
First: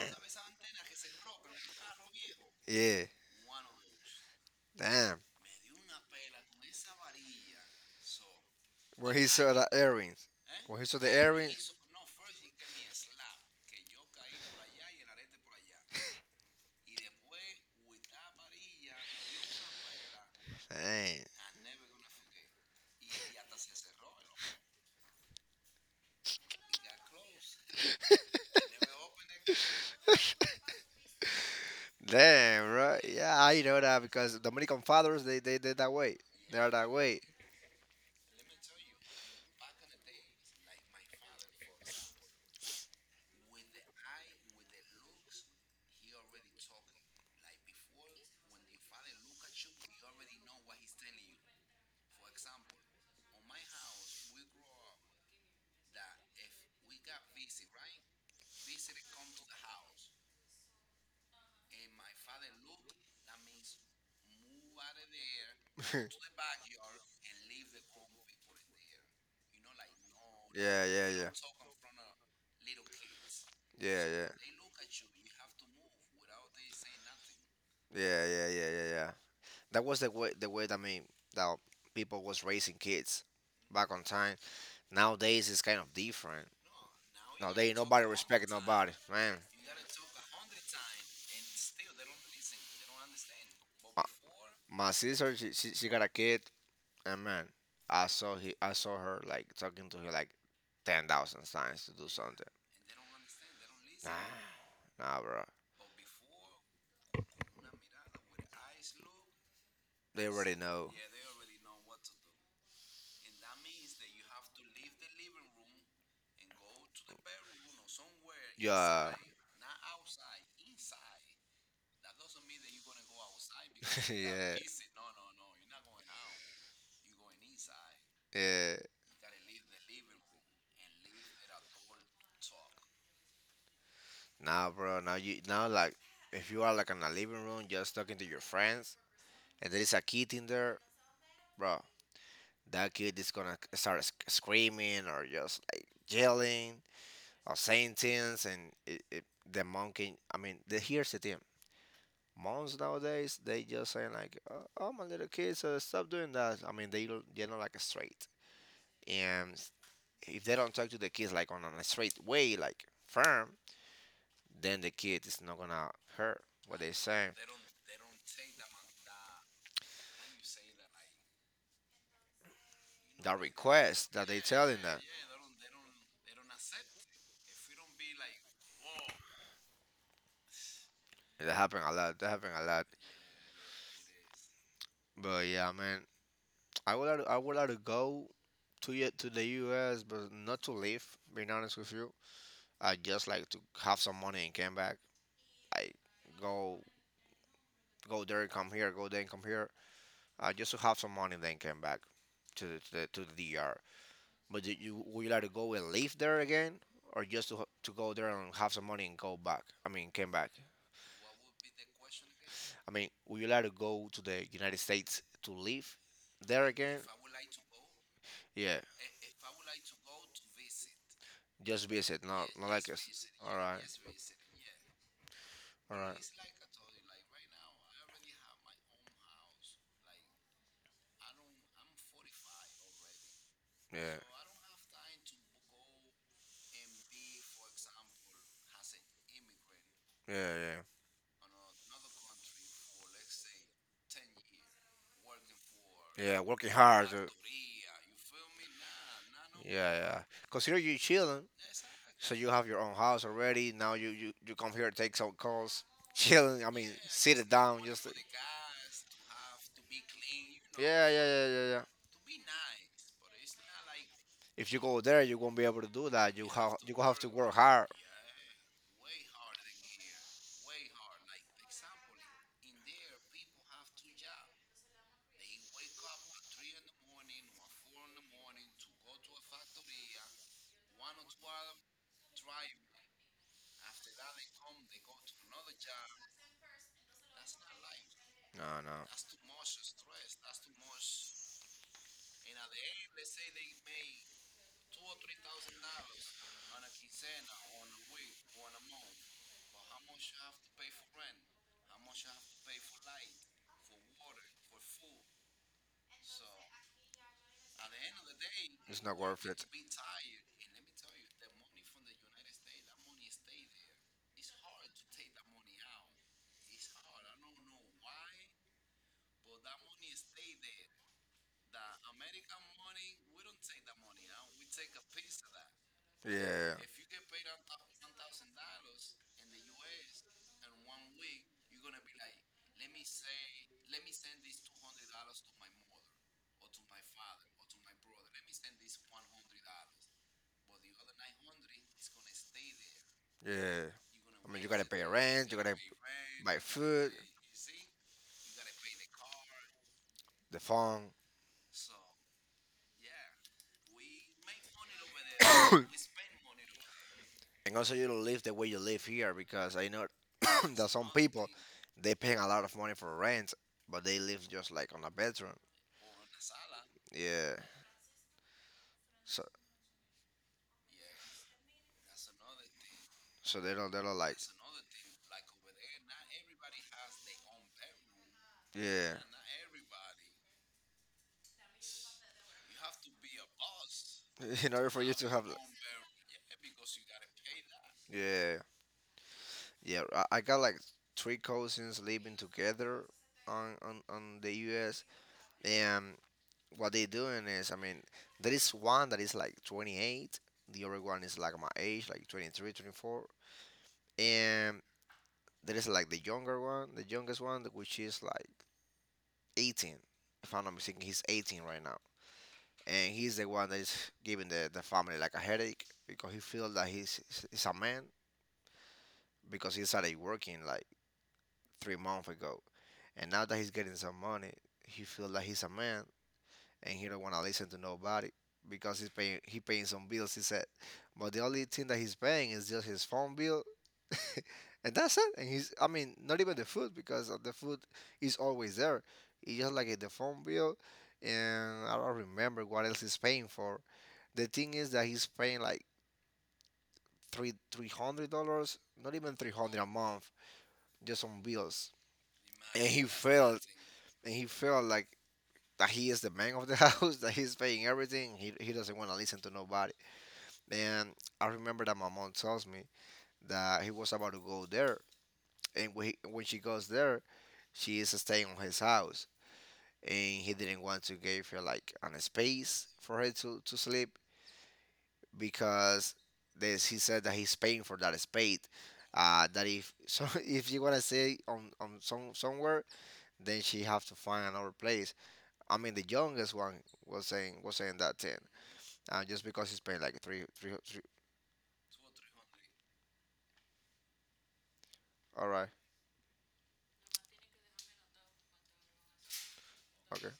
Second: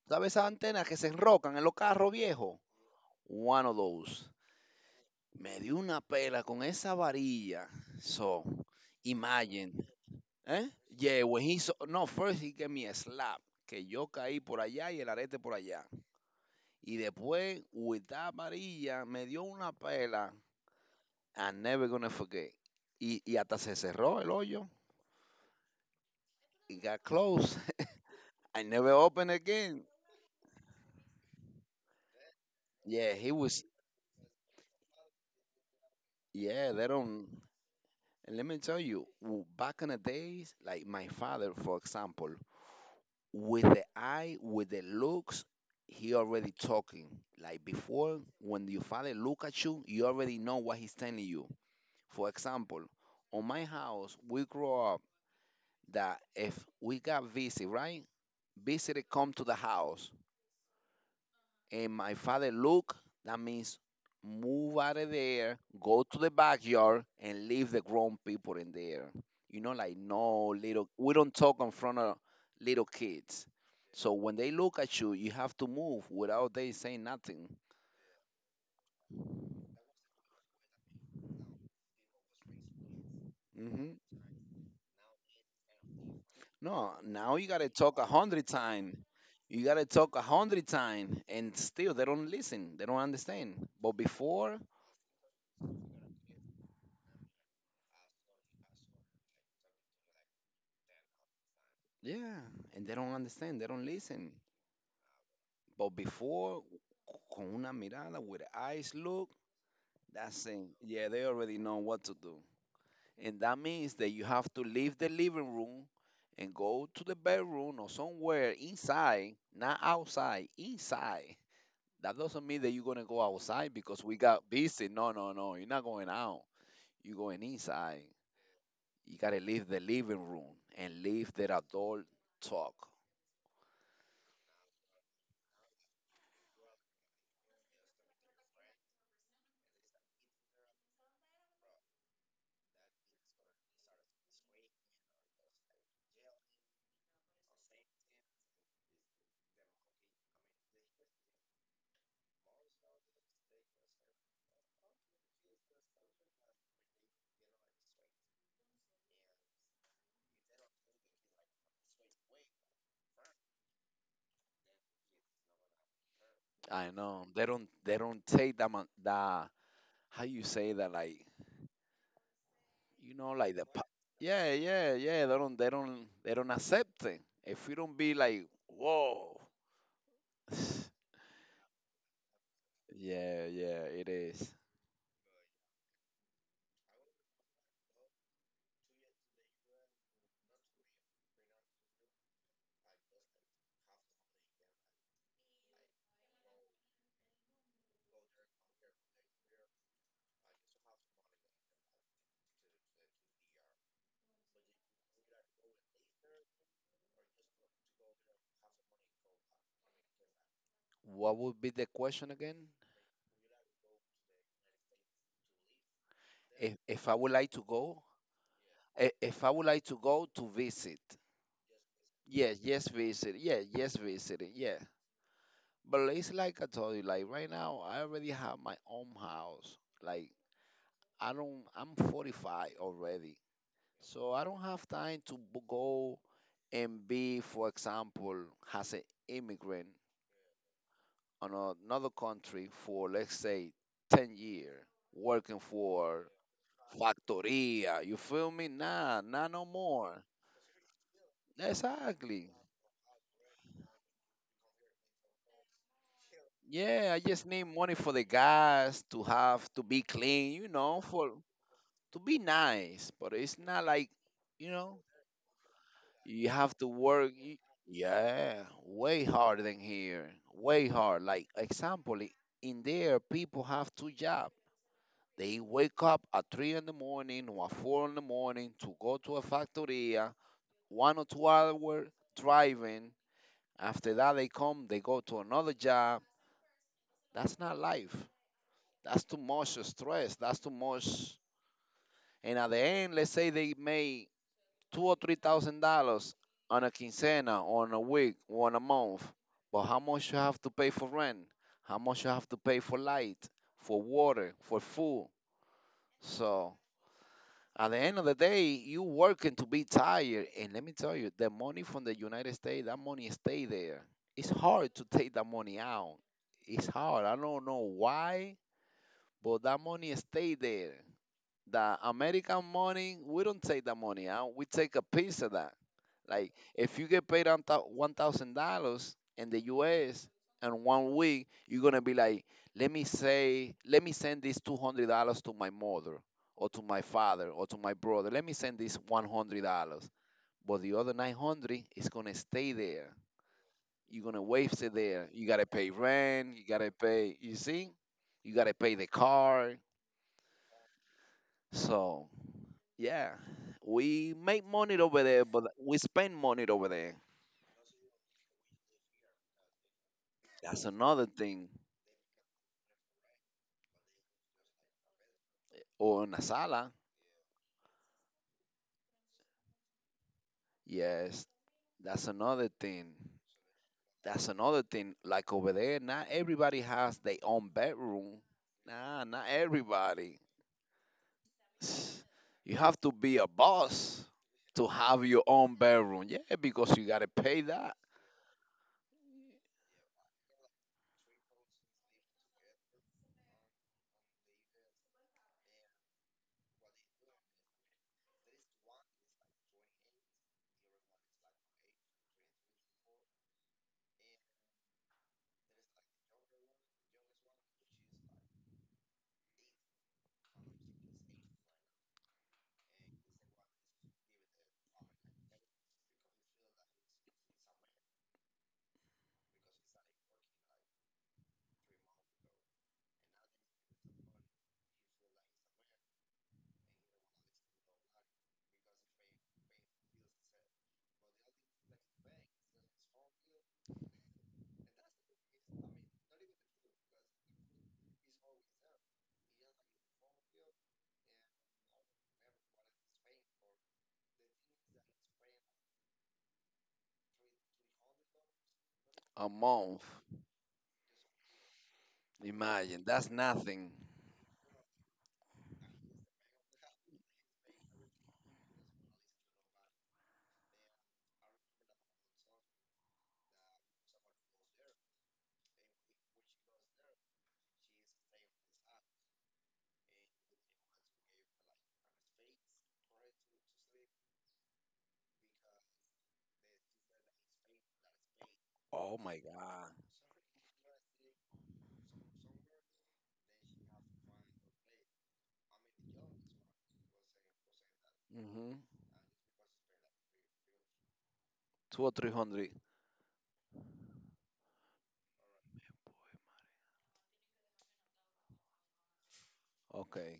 ¿Sabes esas antenas que se enrocan en los carros viejos? Yeah. One of those. Damn. Me dio una pela con esa varilla. So, When he saw the imagine. earrings. ¿Eh? When he saw the Yeah, He no, first he gave me a slap, que yo caí por allá y el arete por allá. Y después, with that varilla, me dio una pela. Dang. I'm never gonna forget. Y, y hasta se cerró el hoyo. It got closed. I never opened again. Damn, right? Yeah, he Yeah, I was. know that because Dominican fathers they that way. They are. Yeah, Yeah, they that way. don't. And let me tell you, back in the days, like my father, for example, with the eye, with the looks, he already talking. Like before, when your father look at you, you already know what he's telling you. For example, on my house, we grow up that if we got busy, right? Visitor come to the house. And my father look, that means move out of there, go to the backyard and leave the grown people in there. You know, like, no Yeah, little yeah, we yeah. don't talk in front of little kids. Yeah, yeah, So when they yeah, look at you, you have to move without they saying nothing. yeah, yeah, yeah, yeah. That was the way that I mean that people was raising kids back on Hmm. time. Nowadays it's kind of different. No, now you gotta Nowadays talk nobody a hundred respect nobody, times. man. You gotta talk a hundred times, and still they don't listen. They don't understand. But My, before— my sister, she got a kid, and man, I saw her like talking to her like 10,000 times to do yeah, something. and they don't understand. They don't listen. Nah, nah, bro. But before, con una mirada, with eyes look, They that's already it. know. Yeah, they already know what to do. And that means that you have to leave the living room and go to the bedroom or somewhere Yeah. inside, not outside, inside. That doesn't mean that you're going to go outside because we got Yeah. busy. No, no, no. You're not going out. You're going inside. Out. Yeah. You got to leave the living room and leave the adult talk. Nah, bro. Now like if you are like in a living room just talking to your friends and there is a kid in there, bro. That kid is gonna start screaming or just like yelling or saying things, and it, the monkey. I mean, the, here's the thing. Moms nowadays they just saying like, "Oh, oh, my little kids, stop doing that." I mean, they're not like straight, and if they don't talk to the kids like on a straight way, like firm, then the kid is not gonna hurt what they I know. saying. They don't take that that, how you say that, like, you know, That like request that they yeah, telling yeah, them. yeah, they don't accept it if we don't be like, whoa. That happen a lot. That happen a lot. Yeah, yeah, it is. But yeah, man, I would like to go to to the U.S., but not to live. Being honest with you, I just like to have some money and come back. I go go there, come here, go there, come here, just to have some money, then came back to the D.R. But did you would you like to go and live there again, or just to go there and have some money and go back? I mean, came back. What would be the question again? I mean, would you like to go to the United States to live there if, again? if i would like to go. Yeah, If I would like to go to visit. just visit, not Yes, not like yes, it's visit, all yeah, right, yes, visiting, yeah. all But you right, it's like I told you, like right now I already have my own house. Like I don't, I'm 45 already, yeah, so I don't have time to go. And B, for example, has an immigrant yeah, yeah. on another country for, let's say, 10 years, working for Yeah, working hard. Factoria. You feel me? Nah, nah, no Yeah, yeah. more. Consider you chilling. So you Exactly. have your own house already. Now you come here, take some calls, chilling. I mean, Yeah, I sit just it need down. money Just for the gas to have to be clean, you know, yeah, yeah, yeah, for yeah, yeah, yeah. to be nice. But it's not like, If you you know, go there, you won't be able to do that. You you have to you gonna have work. to y- hard. Yeah, way harder than here. Way hard. Like example, in there, people have two jobs. They wake up at three in the morning or at four in the morning to go to a factoria, 1 or 2 hour driving. After that, they come, they go to another job. That's not life. No, no, That's too much stress. That's too much. And at the end, let's say they may two or three thousand dollars on a quincena, on a week, on a month. But how much you have to pay for rent? How much you have to pay for light, for water, for food? So at the end of the day, it's you not worth working it. to be tired. And let me tell you, the money from the United States, that money stay there. It's hard to take that money out. It's hard. I don't know why, but that money stay there. The American money, we don't take the money out. We take a piece of that. Like Yeah. On if you get paid on top. $1,000 in the U.S. in 1 week, you're gonna be like, let me say, let me send this $200 to my mother or to my father or to my brother. Let me send this $100, but the other 900 is gonna stay there. Yeah. you're You're gonna I mean, you waste gotta it pay there. You rent, you rent, gotta gotta gotta pay rent. Buy rent. You gotta food, pay. You see, you gotta pay the car. the phone, So, yeah, we make money over there, but we spend money over there. and also you live the way you live here because I know That's that some another people thing. thing. They paying a lot of money for rent, but they live just like on a bedroom. Or in a sala. Yeah. So Yes, that's another thing. so they don't like That's another thing. Like over there, not everybody has their own bedroom. yeah. Nah, not everybody. You have to be a boss In to order for you have to your have own bedroom. Yeah, because you gotta pay that yeah, yeah. I got like three cousins living together on on the US. And what they doing is I mean there is one that is like 28, the other one is like my age like 23 24, and there is like the youngest one which is like 18. If I'm not mistaken he's 18 right now. And he's the one that is giving the family like a headache because he feels that he's a man because he started working like 3 months ago. And now that he's getting some money, he feel like he's a man and he don't want to listen to nobody because he paying some bills. He said, but the only thing that he's paying is just his phone bill, and that's it. And he's I mean not even the food because of the food is always there. It's just like the phone bill, and I don't remember what else he's paying for. The thing is that he's paying like three hundred dollars, not even a 300 a month. month, just on bills. And Imagine, that's nothing. He felt like that he is the man of the house, that he's paying everything. He doesn't want to listen to nobody. And I remember that my mom tells me that he was about to go there. And when she goes there, she is staying on his house. And he didn't want to give her like an space for her to sleep because he said that he's paying for that space. Oh my That god. if so if you wanna stay on some somewhere, then she have to find another place. I mean, the youngest one was saying that ten, Hmm. Just because he's paying like three. Two or three hundred. All right, okay. Okay.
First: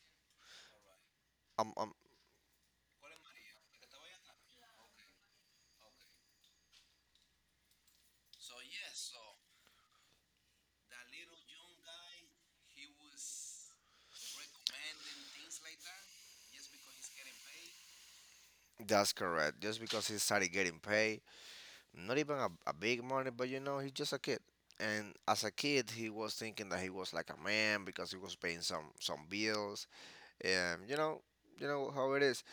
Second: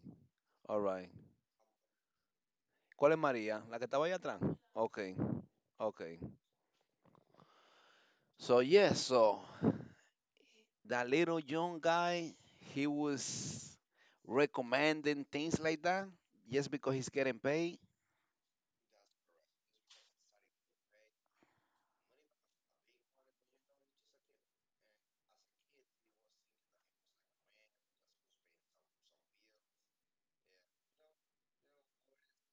All right. Um, um, ¿Cuál es María? ¿La que estaba allá atrás? Okay. Okay. So yes, so that little young guy, he was recommending things like that. Just because he's getting paid, that's correct. Just because he started getting paid, not even a big money, but you know, he's just a kid. And as a kid, he was thinking that he was like a man because he was paying some bills, and you know how it is.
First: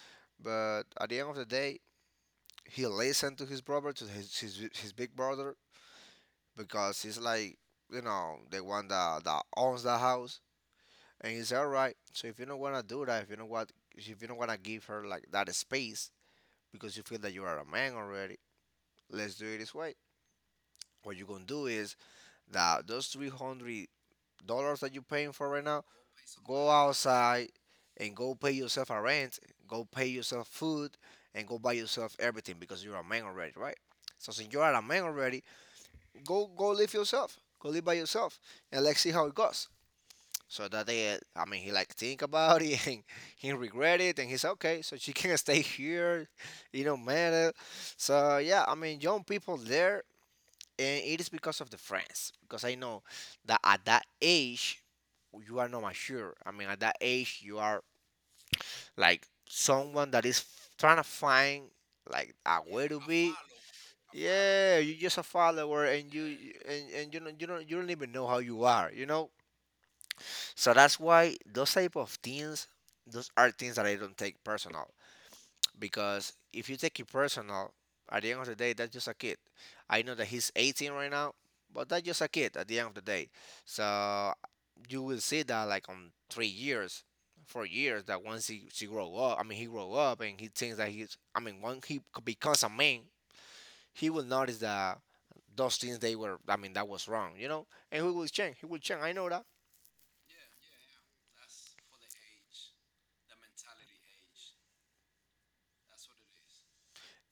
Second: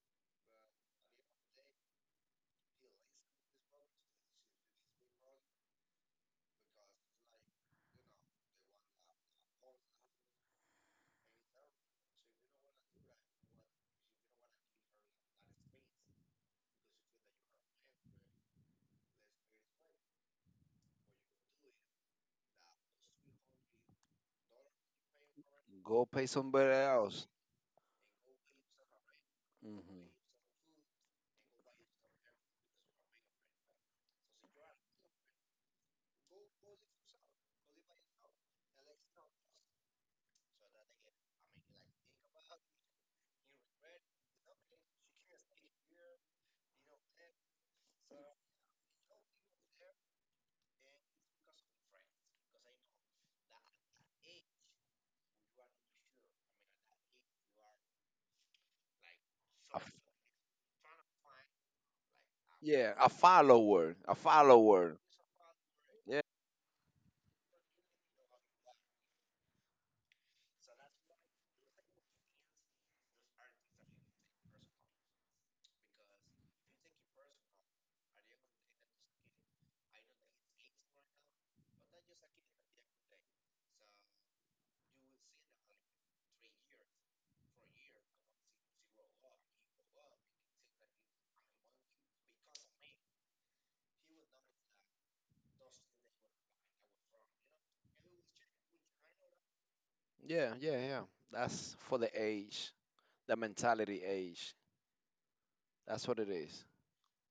But at the end of the day, he listened to his brother, to his big brother, because he's like you know the one that owns the house and it's all right. So if you don't wanna do that, if you don't wanna give her like that space because you feel that you are a man already, let's do it this way. What you gonna do is that those $300 that you're paying for right now, go pay go somebody else. outside and go pay yourself a rent, go Mhm. pay yourself food, and go buy yourself everything because you're a man already, right? So since you are a man already, go go live yourself, go live by yourself, and let's see how it goes. So that they, I mean, he like think about it and he regret it, and he's okay. So she can stay here, you know, matter. So yeah, I mean, young people there, and it is because of the friends. Because I know that at that age, you are not mature. I mean, at that age, you are like A f- someone that is trying to find like a way yeah, to a be. follower, a Yeah, you're follower. just a follower, Yeah, and you don't even know how you are. You know, so that's why those type of things, those are things that I don't take personal. Because if you take it personal, at the end of the day, that's just a kid. I know that he's 18 right now, but that's just a kid at the end of the day. So you will see that like on 3 years, 4 years, that once he she grow up, I mean he grow up and he thinks that I mean, when he becomes a man, he will notice that those things I mean, that was wrong, you know. And he will change. He will change. I know that. yeah, yeah, yeah. That's for the age, the mentality age. That's what it is.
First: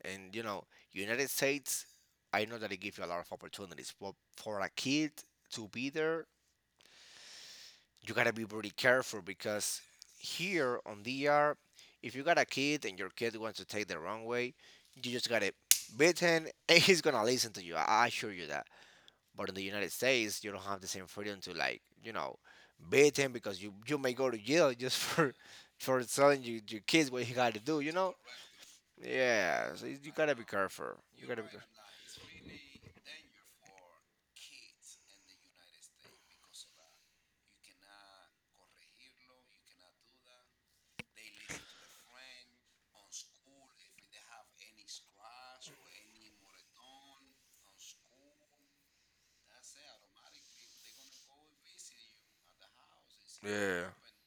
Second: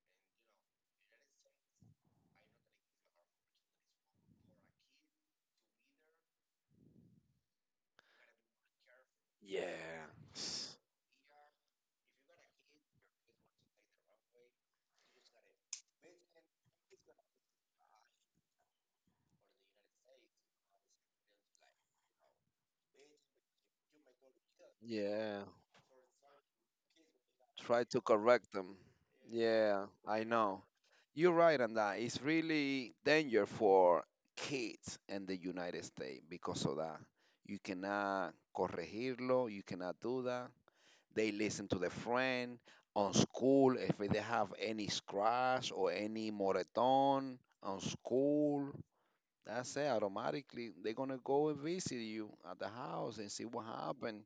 And you know, United States, I know that it gives you a lot of opportunities, but for a kid to be there, you gotta be really careful because Yeah. here on DR, if you got a kid and your kid wants to take the wrong way, you just gotta beat him and he's gonna listen to you. I assure you that. But in the United States, you don't have the same freedom to like, you know, beat him because you may go to jail just for Yeah. Telling you your kids what you got to do. Try You to know? correct them. Yeah. Yeah, So you I gotta be know. careful. You You're gotta be right careful. on that. It's really danger for kids in the United States because of that. You cannot corregirlo. You cannot do that. They listen to their friend on school. If they have any scratch or any moreton on school, that's it. Automatically, they're gonna go and visit you at the house and see what happened.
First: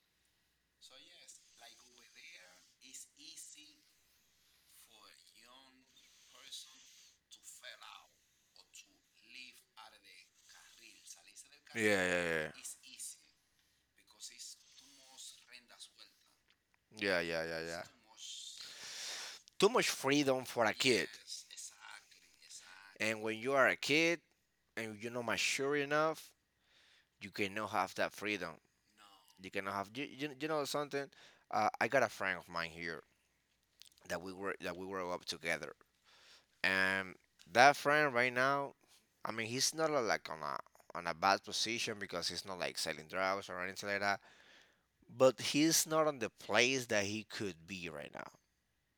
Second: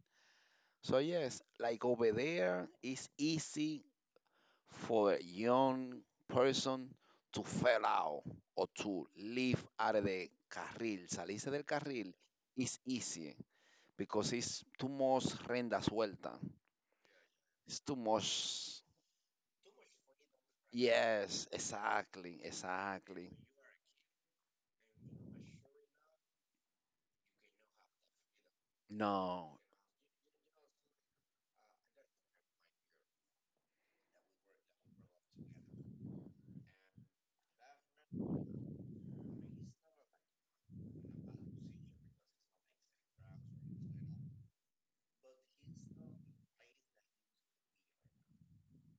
So yes, like over there, it's easy for a young person to fail out or to leave out of the carril, salirse del carril, is easy because it's too much renda suelta. Yeah, yeah, yeah, It's yeah. too much. Too much freedom for a kid. Yes, exactly, And exactly. when you are a kid and you're not mature enough, you cannot have that freedom. You No. cannot have you know something. I got a friend of mine here. That we were up together. And that friend right now, I mean, he's not like on a bad position because he's not like selling drugs or anything like that. But he's not on the place that he could be right now.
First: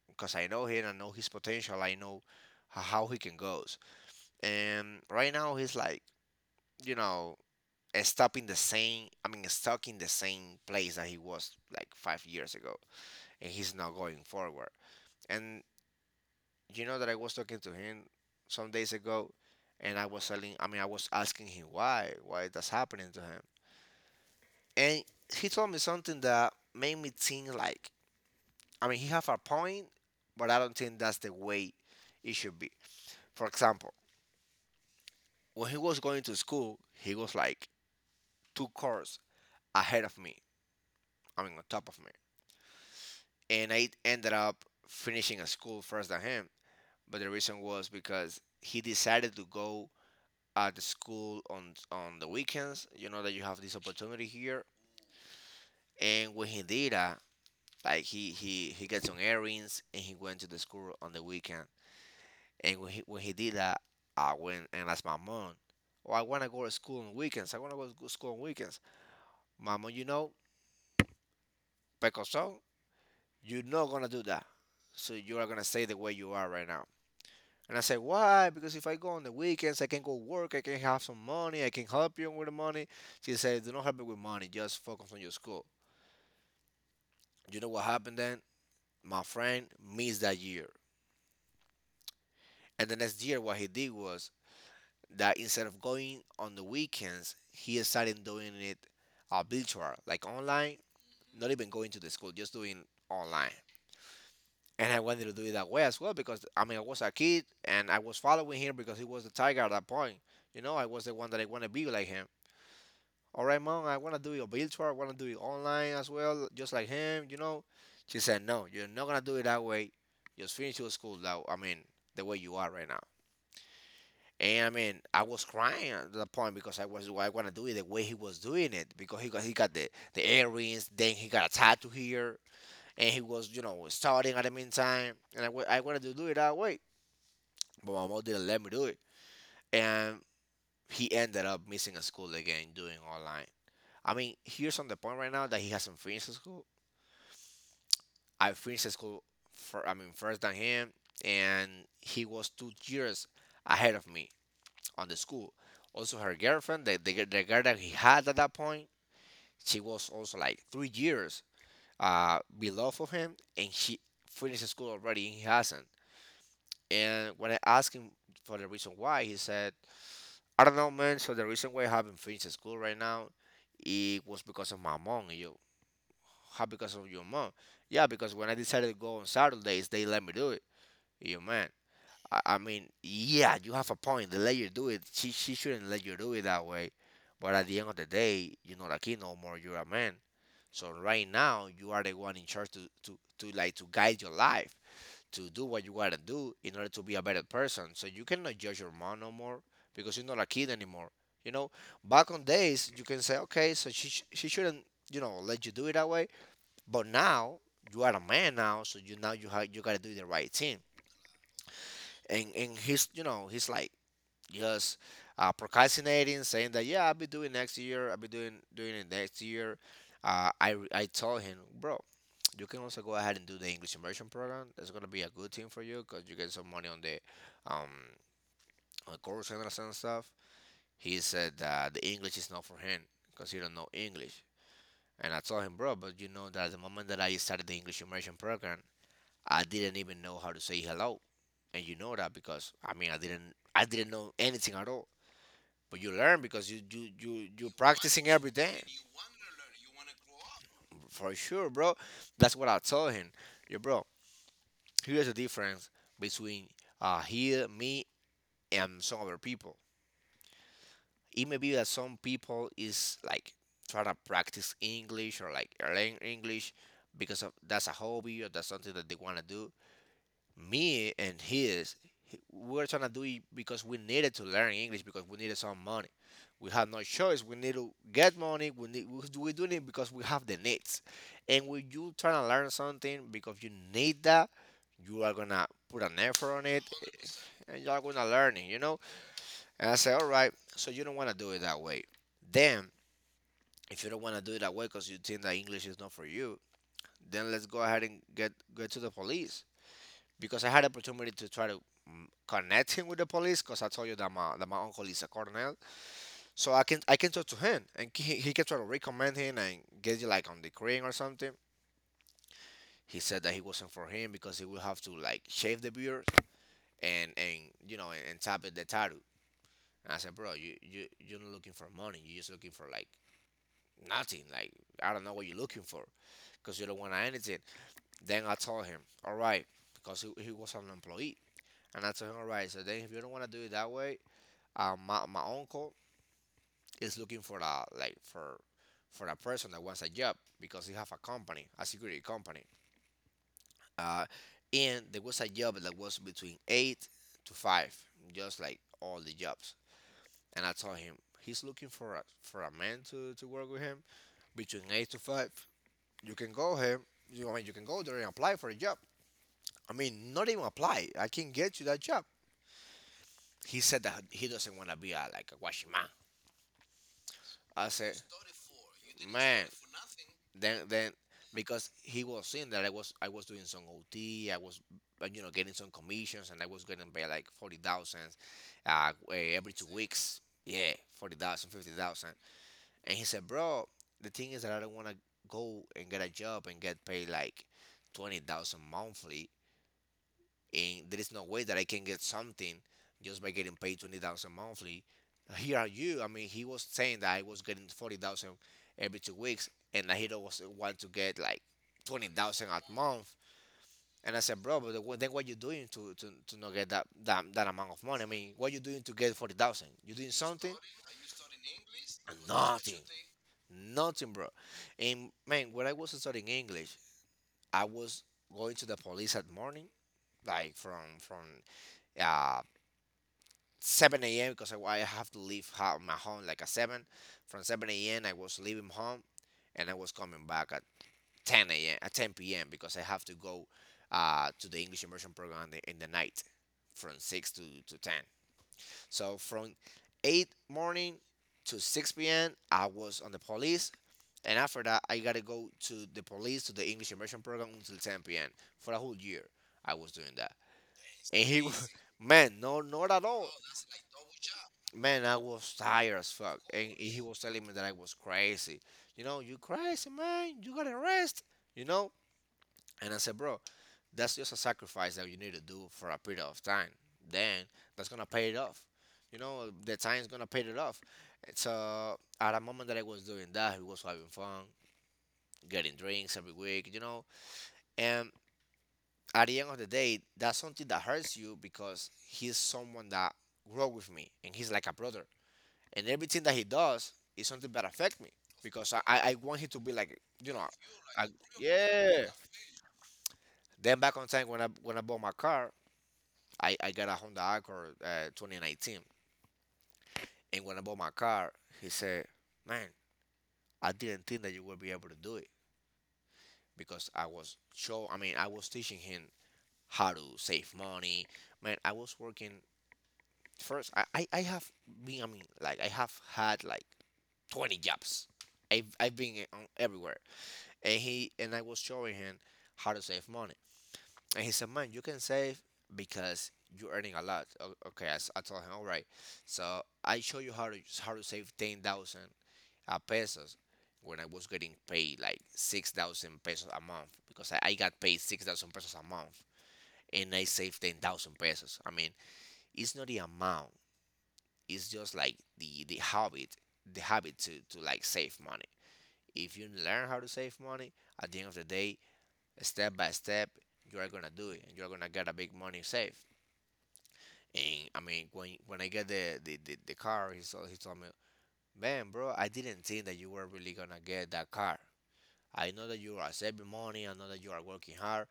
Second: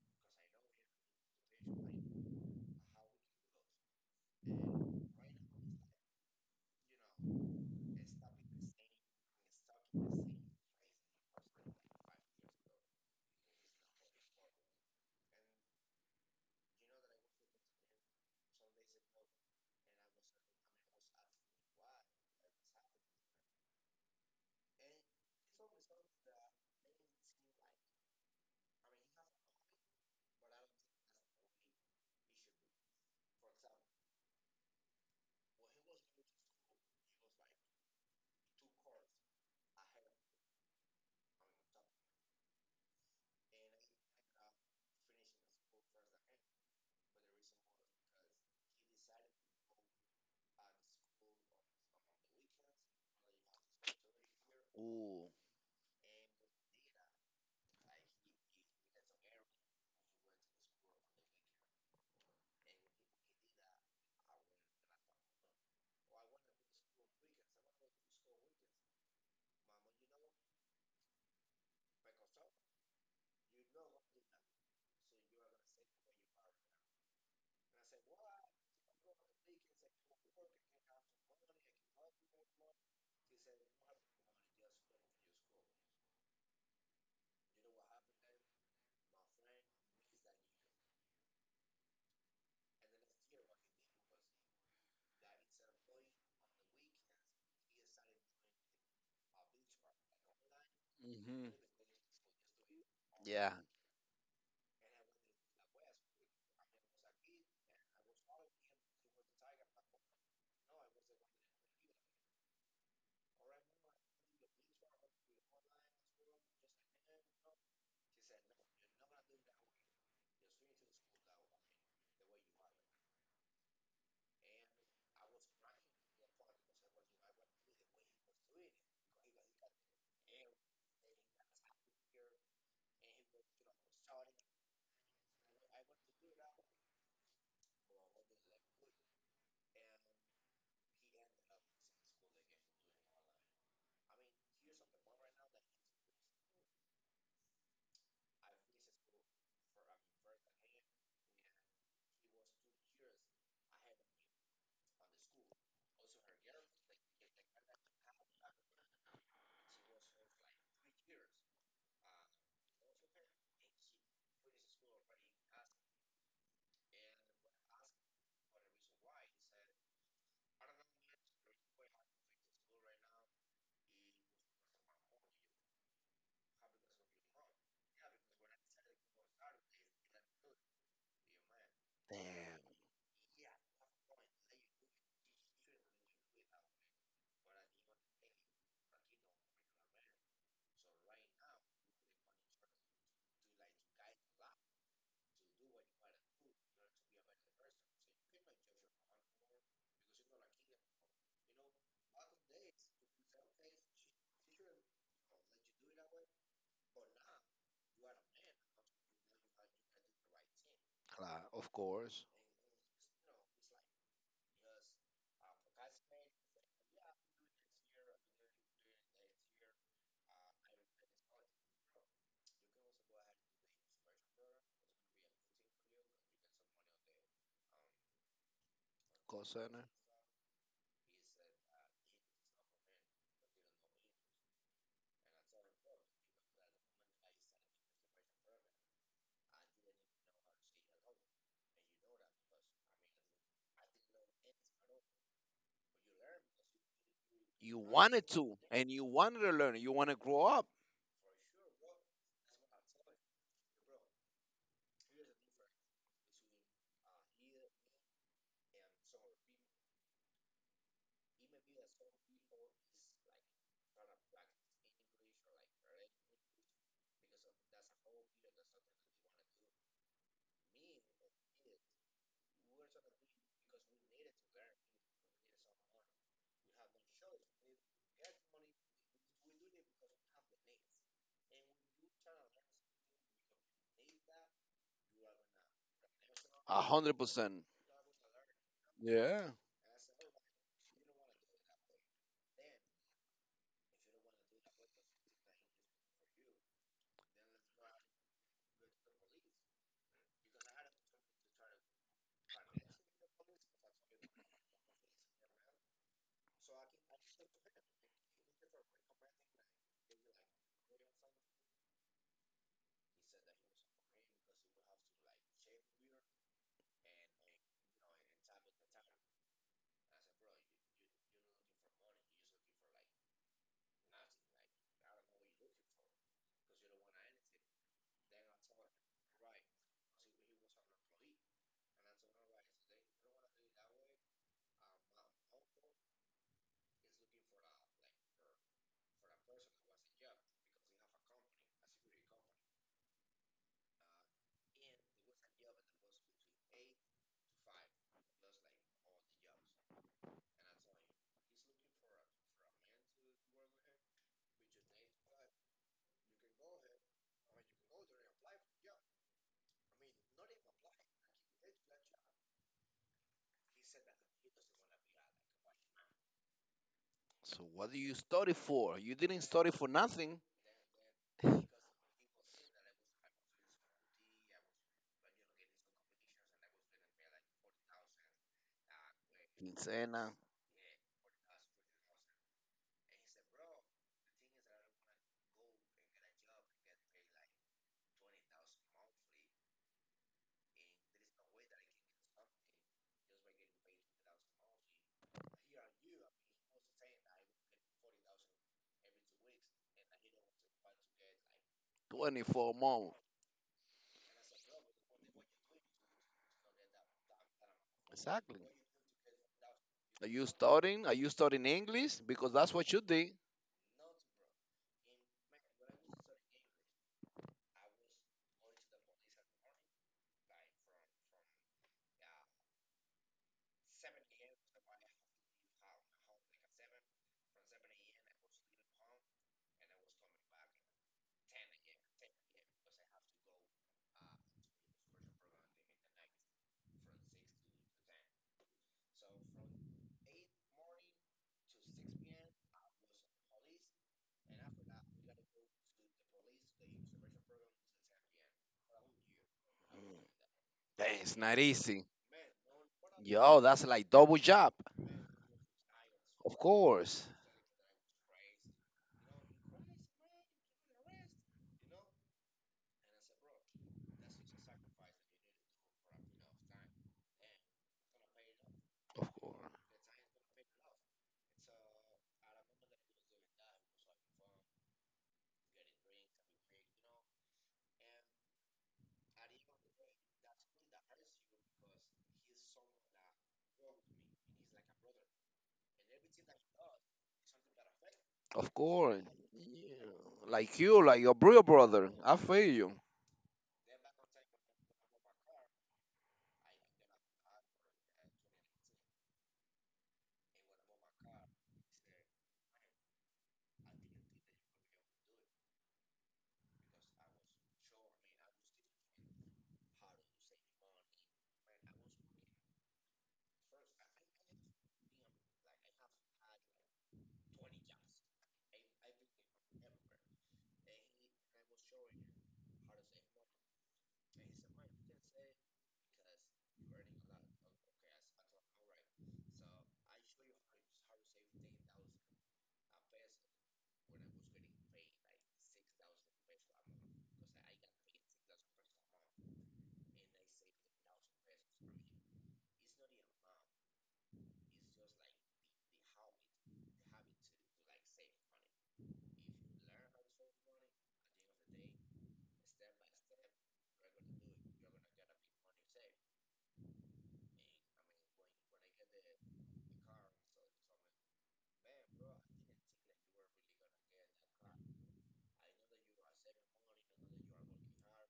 Because I know him, I know his potential, I know how he can goes. And right now he's like, you know, stuck in the same. I mean, stuck in the same place that he was like 5 years ago, and he's not going forward. And you know that I was talking to him some days ago, and I was telling, I mean, I was asking him why that's happening to him, and he told me something that made me think like, I mean, he have a point, but I don't think that's the way it should be. For example, when he was going to school, he was like two cars ahead of me. I mean, on top of me, and I ended up finishing a school first than him. But the reason was because he decided to go at the school on the weekends. You know that you have this opportunity here. Ooh. And when he did that, like he got some errands and he went to the school on the weekend. And when he did that, I went and asked my mom, "Oh, I wanna go to school on weekends. I wanna go to go school on weekends." Mama, you know, pecoso, you're not gonna do that. So you are gonna stay the way you are right now. And I said, why? Because if I go on the weekends, I can go work, I can have some money, I can help you with the money. She said, do not help me with money, just focus on your school. You know what happened then? My friend missed that year. And the next year, what he did was that instead of going on the weekends, he started doing it virtual, like online, Hmm. not even going to the school, just doing online. Yeah. And I wanted to do it that way as well because I mean I was a kid and I was following him because he was the tiger at that point. You know, I was the one that I want to be like him. All right, mom, I want to do your virtual. I want to do it online as well, just like him, you know. She said, no, you're not going to do it that way. Just finish your school, that, I mean, the way you are right now. And I mean, I was crying at the point because I want to do it the way he was doing it because he got the earrings, then he got a tattoo here, and he was you know starting at the meantime, and I wanted to do it that way, but my mom didn't let me do it, and he ended up missing a school again doing online. I mean, he's on the point right now that he has some friends in school. I have friends in school, for, I mean, first than him, and he was 2 years ahead of me on the school. Also, her girlfriend, the girl that he had at that point, she was also like 3 years below of him, and she finished school already, and he hasn't. And when I asked him for the reason why, he said, I don't know, man. So the reason why I haven't finished school right now, it was because of my mom. You, how because of your mom? Yeah, because when I decided to go on Saturdays, they let me do it. You man, I Damn. mean, yeah, you have a point. They let you do it. She shouldn't let you do it that way. But at the end of the day, you're not a kid no more. You're a man. So right now, you are the one in charge to like to guide your life, to do what you gotta do in order to be a better person. So you cannot judge your mom no more because you're not a kid anymore. You know, back on days, you can say, okay, so she shouldn't, you know, let you do it that way but now you are a man now, so you now you gotta do the right thing. Claro, of course. And he's you know he's like just procrastinating, saying that yeah I'll be doing next year, I'll be doing it next year. I told him, bro, you can also go ahead and do the English immersion program. That's gonna be a good thing for you because you get some money on the um on Call course center. and stuff. He said that the English is not for him because he don't know English. And I told him, bro, but you know that the moment that I started the English immersion program, I didn't even know how to say hello. And you know that because I mean I didn't know anything at all. But you learn because you're You wanted practicing every to, day. and you wanted to learn. You want to grow up. For sure, bro. That's what I told him. Yo, bro, here's the difference between here, me and some other people. It may be that some people is like trying to practice English or like learn English because of that's a hobby or that's something that they wanna do. Me and his we were trying to do it because we needed to learn English because we needed some money. We had no choice. We need to get money. We're doing it because we have the needs. And when you trying to learn something because you need that, you are gonna put an effort on A it, hundred percent. and you are gonna learn it. You know. Yeah. And I said, all right. So you don't want to do it that way. Then if you don't want to do it that way because you think that English is not for you, then let's go ahead and get to the police because I had opportunity to try to connect him with the police because I told you that my that my uncle is a colonel, so I can talk to him and he can try to recommend him and get you like on the crane or something. He said that he wasn't for him because he will have to like shave the beard and you know and tap it the tattoo. And I said, bro, you're not looking for money. You're just looking for like nothing. Like I don't know what you're looking for because you don't want anything. Then I told him, all right, because he was an employee. And I told him, all right, so then if you don't want to do it that way, my uncle is looking for a like for a person that wants a job because he have a company, a security company. Uh, and there was a job that was between eight to five, just like all the jobs. And I told him he's looking for a man to work with him between eight to five. You can go him. You I mean you can go there and apply for a job. I mean, not even apply. I can get you that job. He said that he doesn't want to be a, like a washing man. So I what do you said, study for? You didn't man, study for nothing. Then because he was seeing that I was doing some OT, I was you know getting some commissions, and I was getting paid like 40,000 every two Quincena, weeks. Yeah, 40,000, 50,000. And he said, bro, the thing is that I don't want to go and get a job and get paid like 20,000 monthly and there is no way that I can get something just by getting paid 20,000 monthly. Here are you. I mean, he was saying that I was getting 40,000 every 2 weeks, and he was want to get like 20,000 twenty-four a months. month. And I said, bro, but what- then what you doing to, not get that, that amount of money? I mean, Exactly. what you doing to get 40,000? You Are doing you something? studying? Are you studying English? Because that's what you Nothing. did. Nothing, bro. And man, when I was studying English, I was going to the police at morning, like from uh, 7 a.m. because I have to leave my home like at 7. From 7 a.m. I was leaving home and I was coming back at 10 a.m. at 10 p.m. because I have to go to the English immersion program in the night from 6 to 10. So from 8 morning to 6 p.m. I was on the police. And after that, I gotta go to the police to the English immersion program until 10 p.m. for a whole year. I was Mm. doing that. Hey, it's And not easy. man, no, not at all. Yo, that's like double job. Man, I was tired as Of fuck. And he course. was telling me that I was crazy. You know, you crazy, man. You gotta rest. You know? And I said, bro, that's just a sacrifice that you need to do for a period of time. Then that's gonna pay it off. Of You know, course. the time's gonna pay it off. And so at a moment that I was doing that, he was having fun, getting drinks every week. And at the end of the day, that's something that hurts you because he's someone that grew up with me and he's like a brother. And everything that he does is something that affect me Of because I, I course. I want him to be Yeah. like. Like you, like I, your real brother. yeah. I feel you. Then back on time when I bought my car, I got a Honda Accord 2019, and when I bought my car, he said, "Man, I didn't think that you would be able to do it because I was show. I mean, I was teaching him how to save money. Man, I was working first. I mean, like, I have had like 20 jobs. I've been on everywhere, and I was showing him how to save money, and he said, man, you can save because you're earning a lot. Okay, I told him, all right, so I show you how to save 10,000 pesos when I was getting paid like 6,000 pesos a month because I got paid 6,000 pesos a month and I saved 10,000 pesos. I mean, it's not the amount, it's just like the habit, the habit to like save money. If you learn how to save money, at the end of the day, step by step, you are gonna do it, and you're gonna get a big money saved. And I mean, when I get the car, he told me, man, bro, I didn't think that you were really gonna get that car. I know that you are saving money, I know that you are working hard,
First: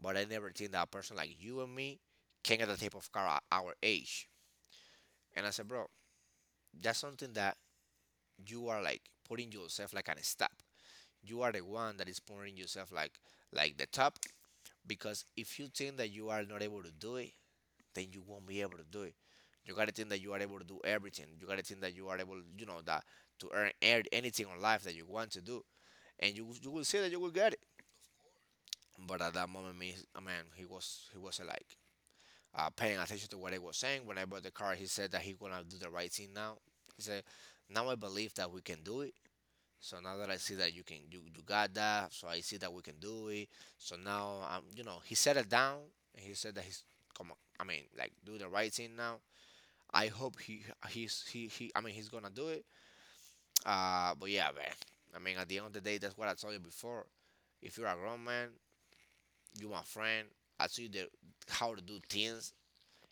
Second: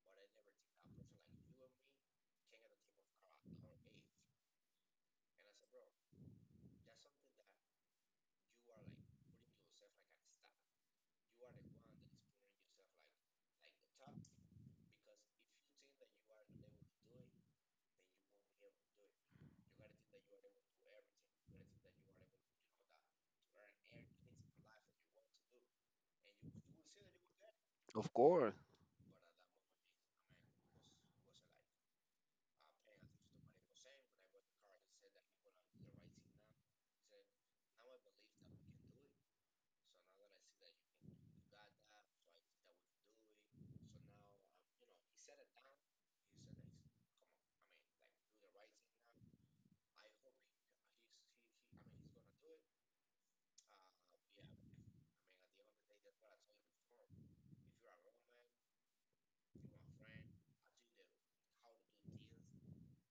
but I never think that a person like you and me can get the type of car at our age. And I said, bro, that's something that you are like putting yourself like an step. You are the one that is putting yourself like the top because if you think that you are not able to do it, then you won't be able to do it. You gotta think that you are able to do everything. You gotta think that you are able, that to earn anything on life that you want to do, and you will see that you will get it. Of course. But at that moment, me, I he was like paying attention to what I was saying. When I bought the car, he said that he gonna do the right thing now. He said, now I believe that we can do it. So now that I see that you got that, so I see that we can do it. So now he settled down, and he said that, he's come on, I mean, like, do the right thing now. I hope he he's he I mean he's gonna do it. But yeah, man. I mean, at the end of the day, that's what I told you before. If you're a grown man, you my friend, I tell you how to do things.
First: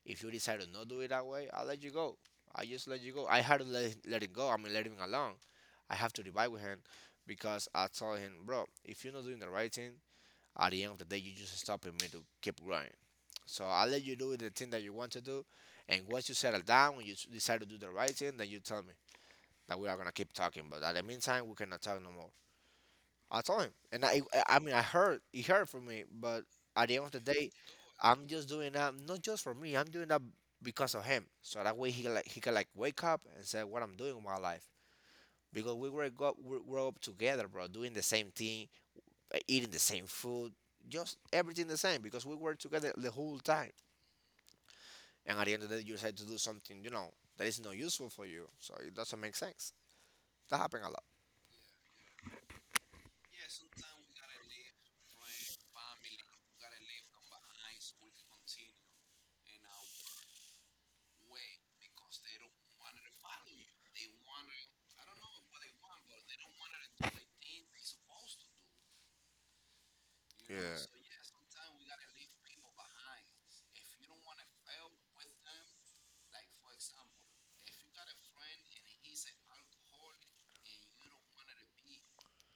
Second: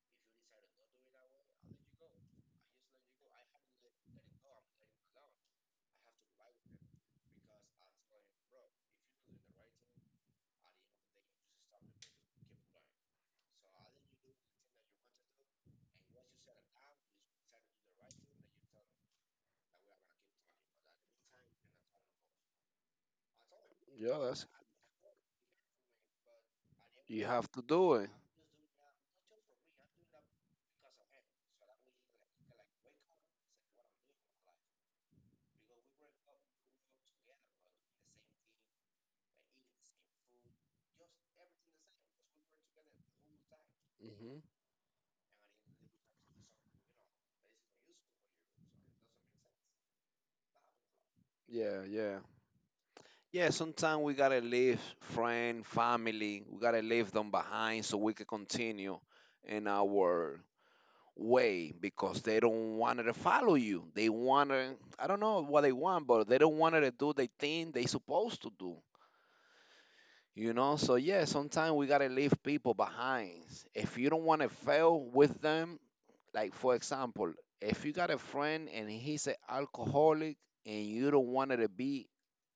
If you decide to not do it that way, I'll let you go. I just let you go. I had to let it go. I mean, let him alone. I have to divide with him because I told him, bro, if you're not doing the right thing, at the end of the day, you just stopping me to keep growing. So I let you do the thing that you want to do, and once you settle down, when you decide to do the right thing, then you tell me that we are gonna keep talking. But at the meantime, we cannot talk no more. I told him, and Yeah, that's, I mean I heard he heard from me, but at the end of the you have day, to do it. I'm just doing that not just for me. I'm doing that because of him. So that way he can like wake up and say what I'm doing with my life because we were go we grew up together, bro, doing the same thing, eating the same food, just everything the same because we were together the whole time. Hmm. And at the end of the day, you decide to do something that is not useful for you, so it doesn't make sense. That happened a lot. Yeah, yeah. Yeah, sometimes we gotta leave friend, family, we gotta leave them behind so we can continue in our way because they don't want to follow you. They want to, I don't know what they want, but they don't want to do the thing they supposed to do. You know, Yeah. so yeah, sometimes we gotta leave people behind. If you don't want to fail with them, like for example, if you got a friend and he's an alcoholic and you don't want to be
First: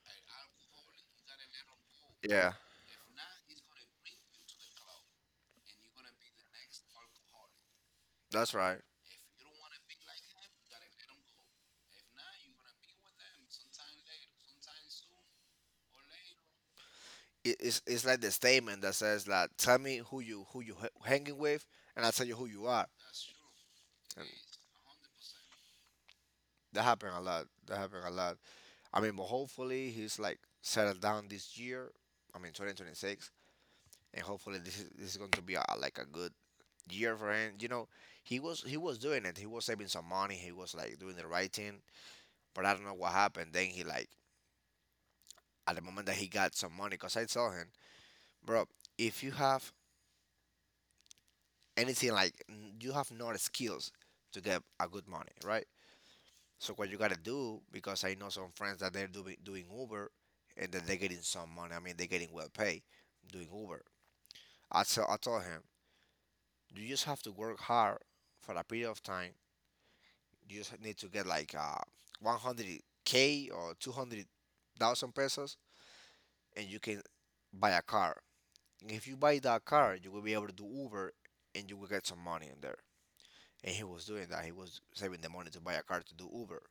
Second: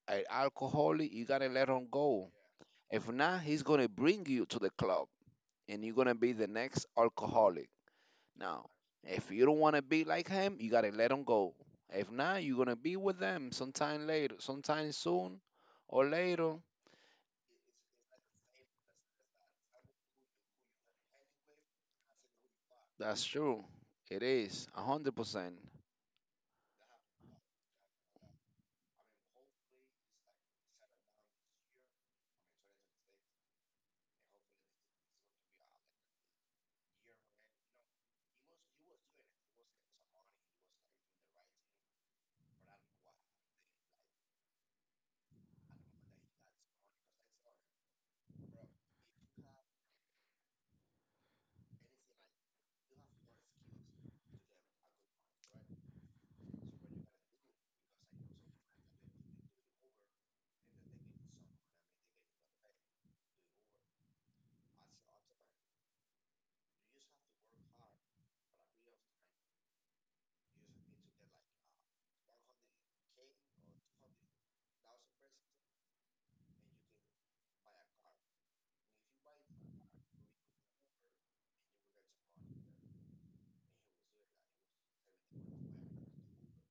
an alcoholic, you gotta let him go. Yeah, If not, he's going to bring you to the club and you're going to be the next alcoholic. that's Now, right. if you don't want to be like him, you got to let him go. If not, you're going to be with them sometime later, sometime soon or later. It's like the statement that says that tell me who you hanging with, and I'll tell you who you are. That's true. It And is 100%. that happened a lot. That happened a lot. I mean, but hopefully he's like settled down this year. I mean, 2026, and hopefully this is going to be like a good year for him. You know, he was doing it. He was saving some money. He was like doing the right thing. But I don't know what happened. Then he, like, at the moment that he got some money, cause I saw him. Bro, if you have anything like you have not skills to get a good money, right? So what you gotta do, because I know some friends that they're doing Uber and that they're getting some money. I mean, they're getting well paid doing Uber. I told him, you just have to work hard for a period of time. You just need to get like 100k or 200,000 pesos, and you can buy a car. And if you buy that car, you will be able to do Uber, and you will get some money in there. And he was doing that. He was saving the money to buy a car to do Uber.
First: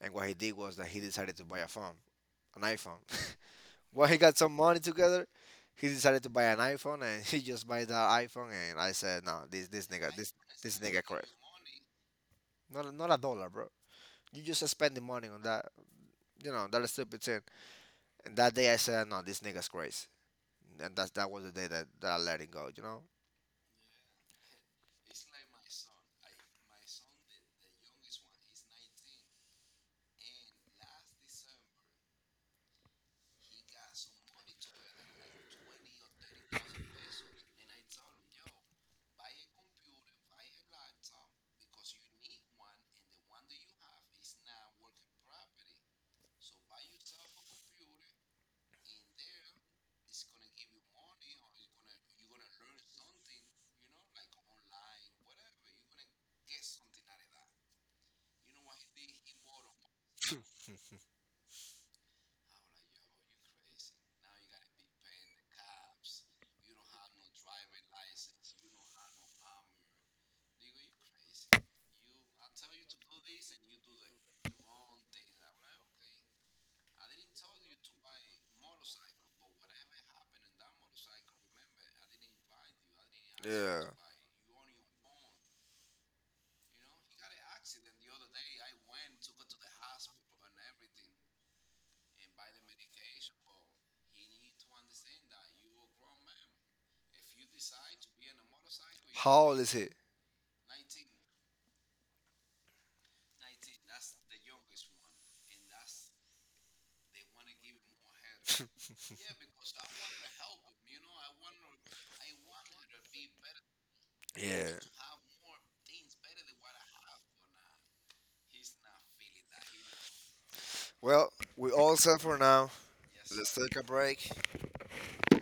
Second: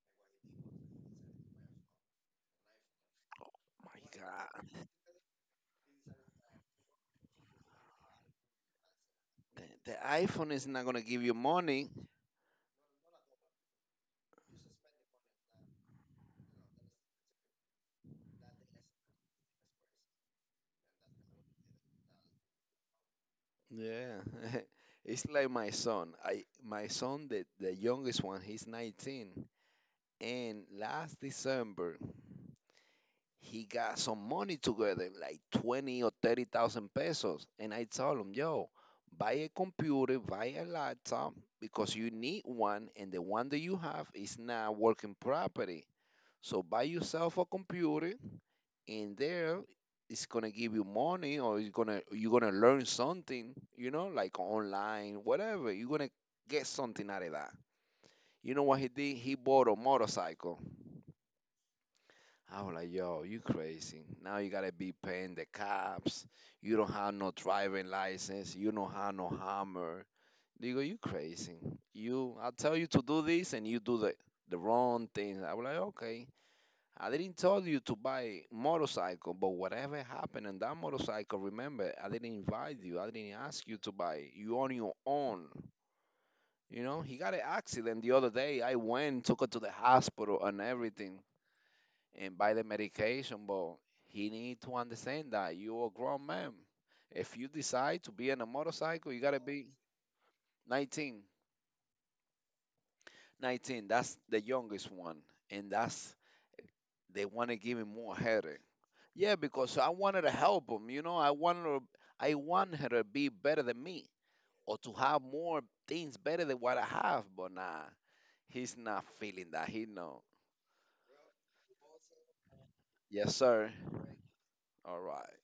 And what he did was that he decided to buy a phone, an iPhone. My When he got some money God, together, he decided to buy an iPhone, and he just buy that iPhone. And I said, no, this the nigga, this iPhone is this not gonna nigga give correct. you money. Not a dollar, bro. You just spending money on that, that stupid thing. And that day I said, no, this nigga's crazy. And that was the day that I let it go. Yeah, it's like my son. I My son, the youngest one, he's 19, and last December he got some money together, like 20 or 30,000 pesos. And I told him, yo, buy a computer, buy a laptop, because you need one, and the one that you have is not working properly. So buy yourself a computer, and there it's gonna give you money, or it's gonna, you're gonna learn something, you know, like online, whatever. You're gonna get something out of that. You know what he did? He bought a motorcycle. I was like, yo, you crazy. Now you gotta be paying the cops. You don't have no driving license. You don't have no hammer. They go, you crazy. You, I tell you to do this and you do the wrong thing. I was like, okay. I didn't tell you to buy motorcycle, but whatever happened in that motorcycle, remember, I didn't invite you. I didn't ask you to buy it. You on your own. You know, he got an accident the other day. I went, took her to the hospital and everything and buy the medication, but he need to understand that you're a grown man. If you decide to be in a motorcycle, you gotta Old it. be Is he? 19. 19, that's the youngest one, and that's they want to They give him more headache. Yeah, because I wanted to help him. You know, I wanted to, I want her to be better than me or want to have more things better than what I have. But nah, he's not feeling that. He know. Well, we all set for now. Yes, Sir. sir. Take a break. All right.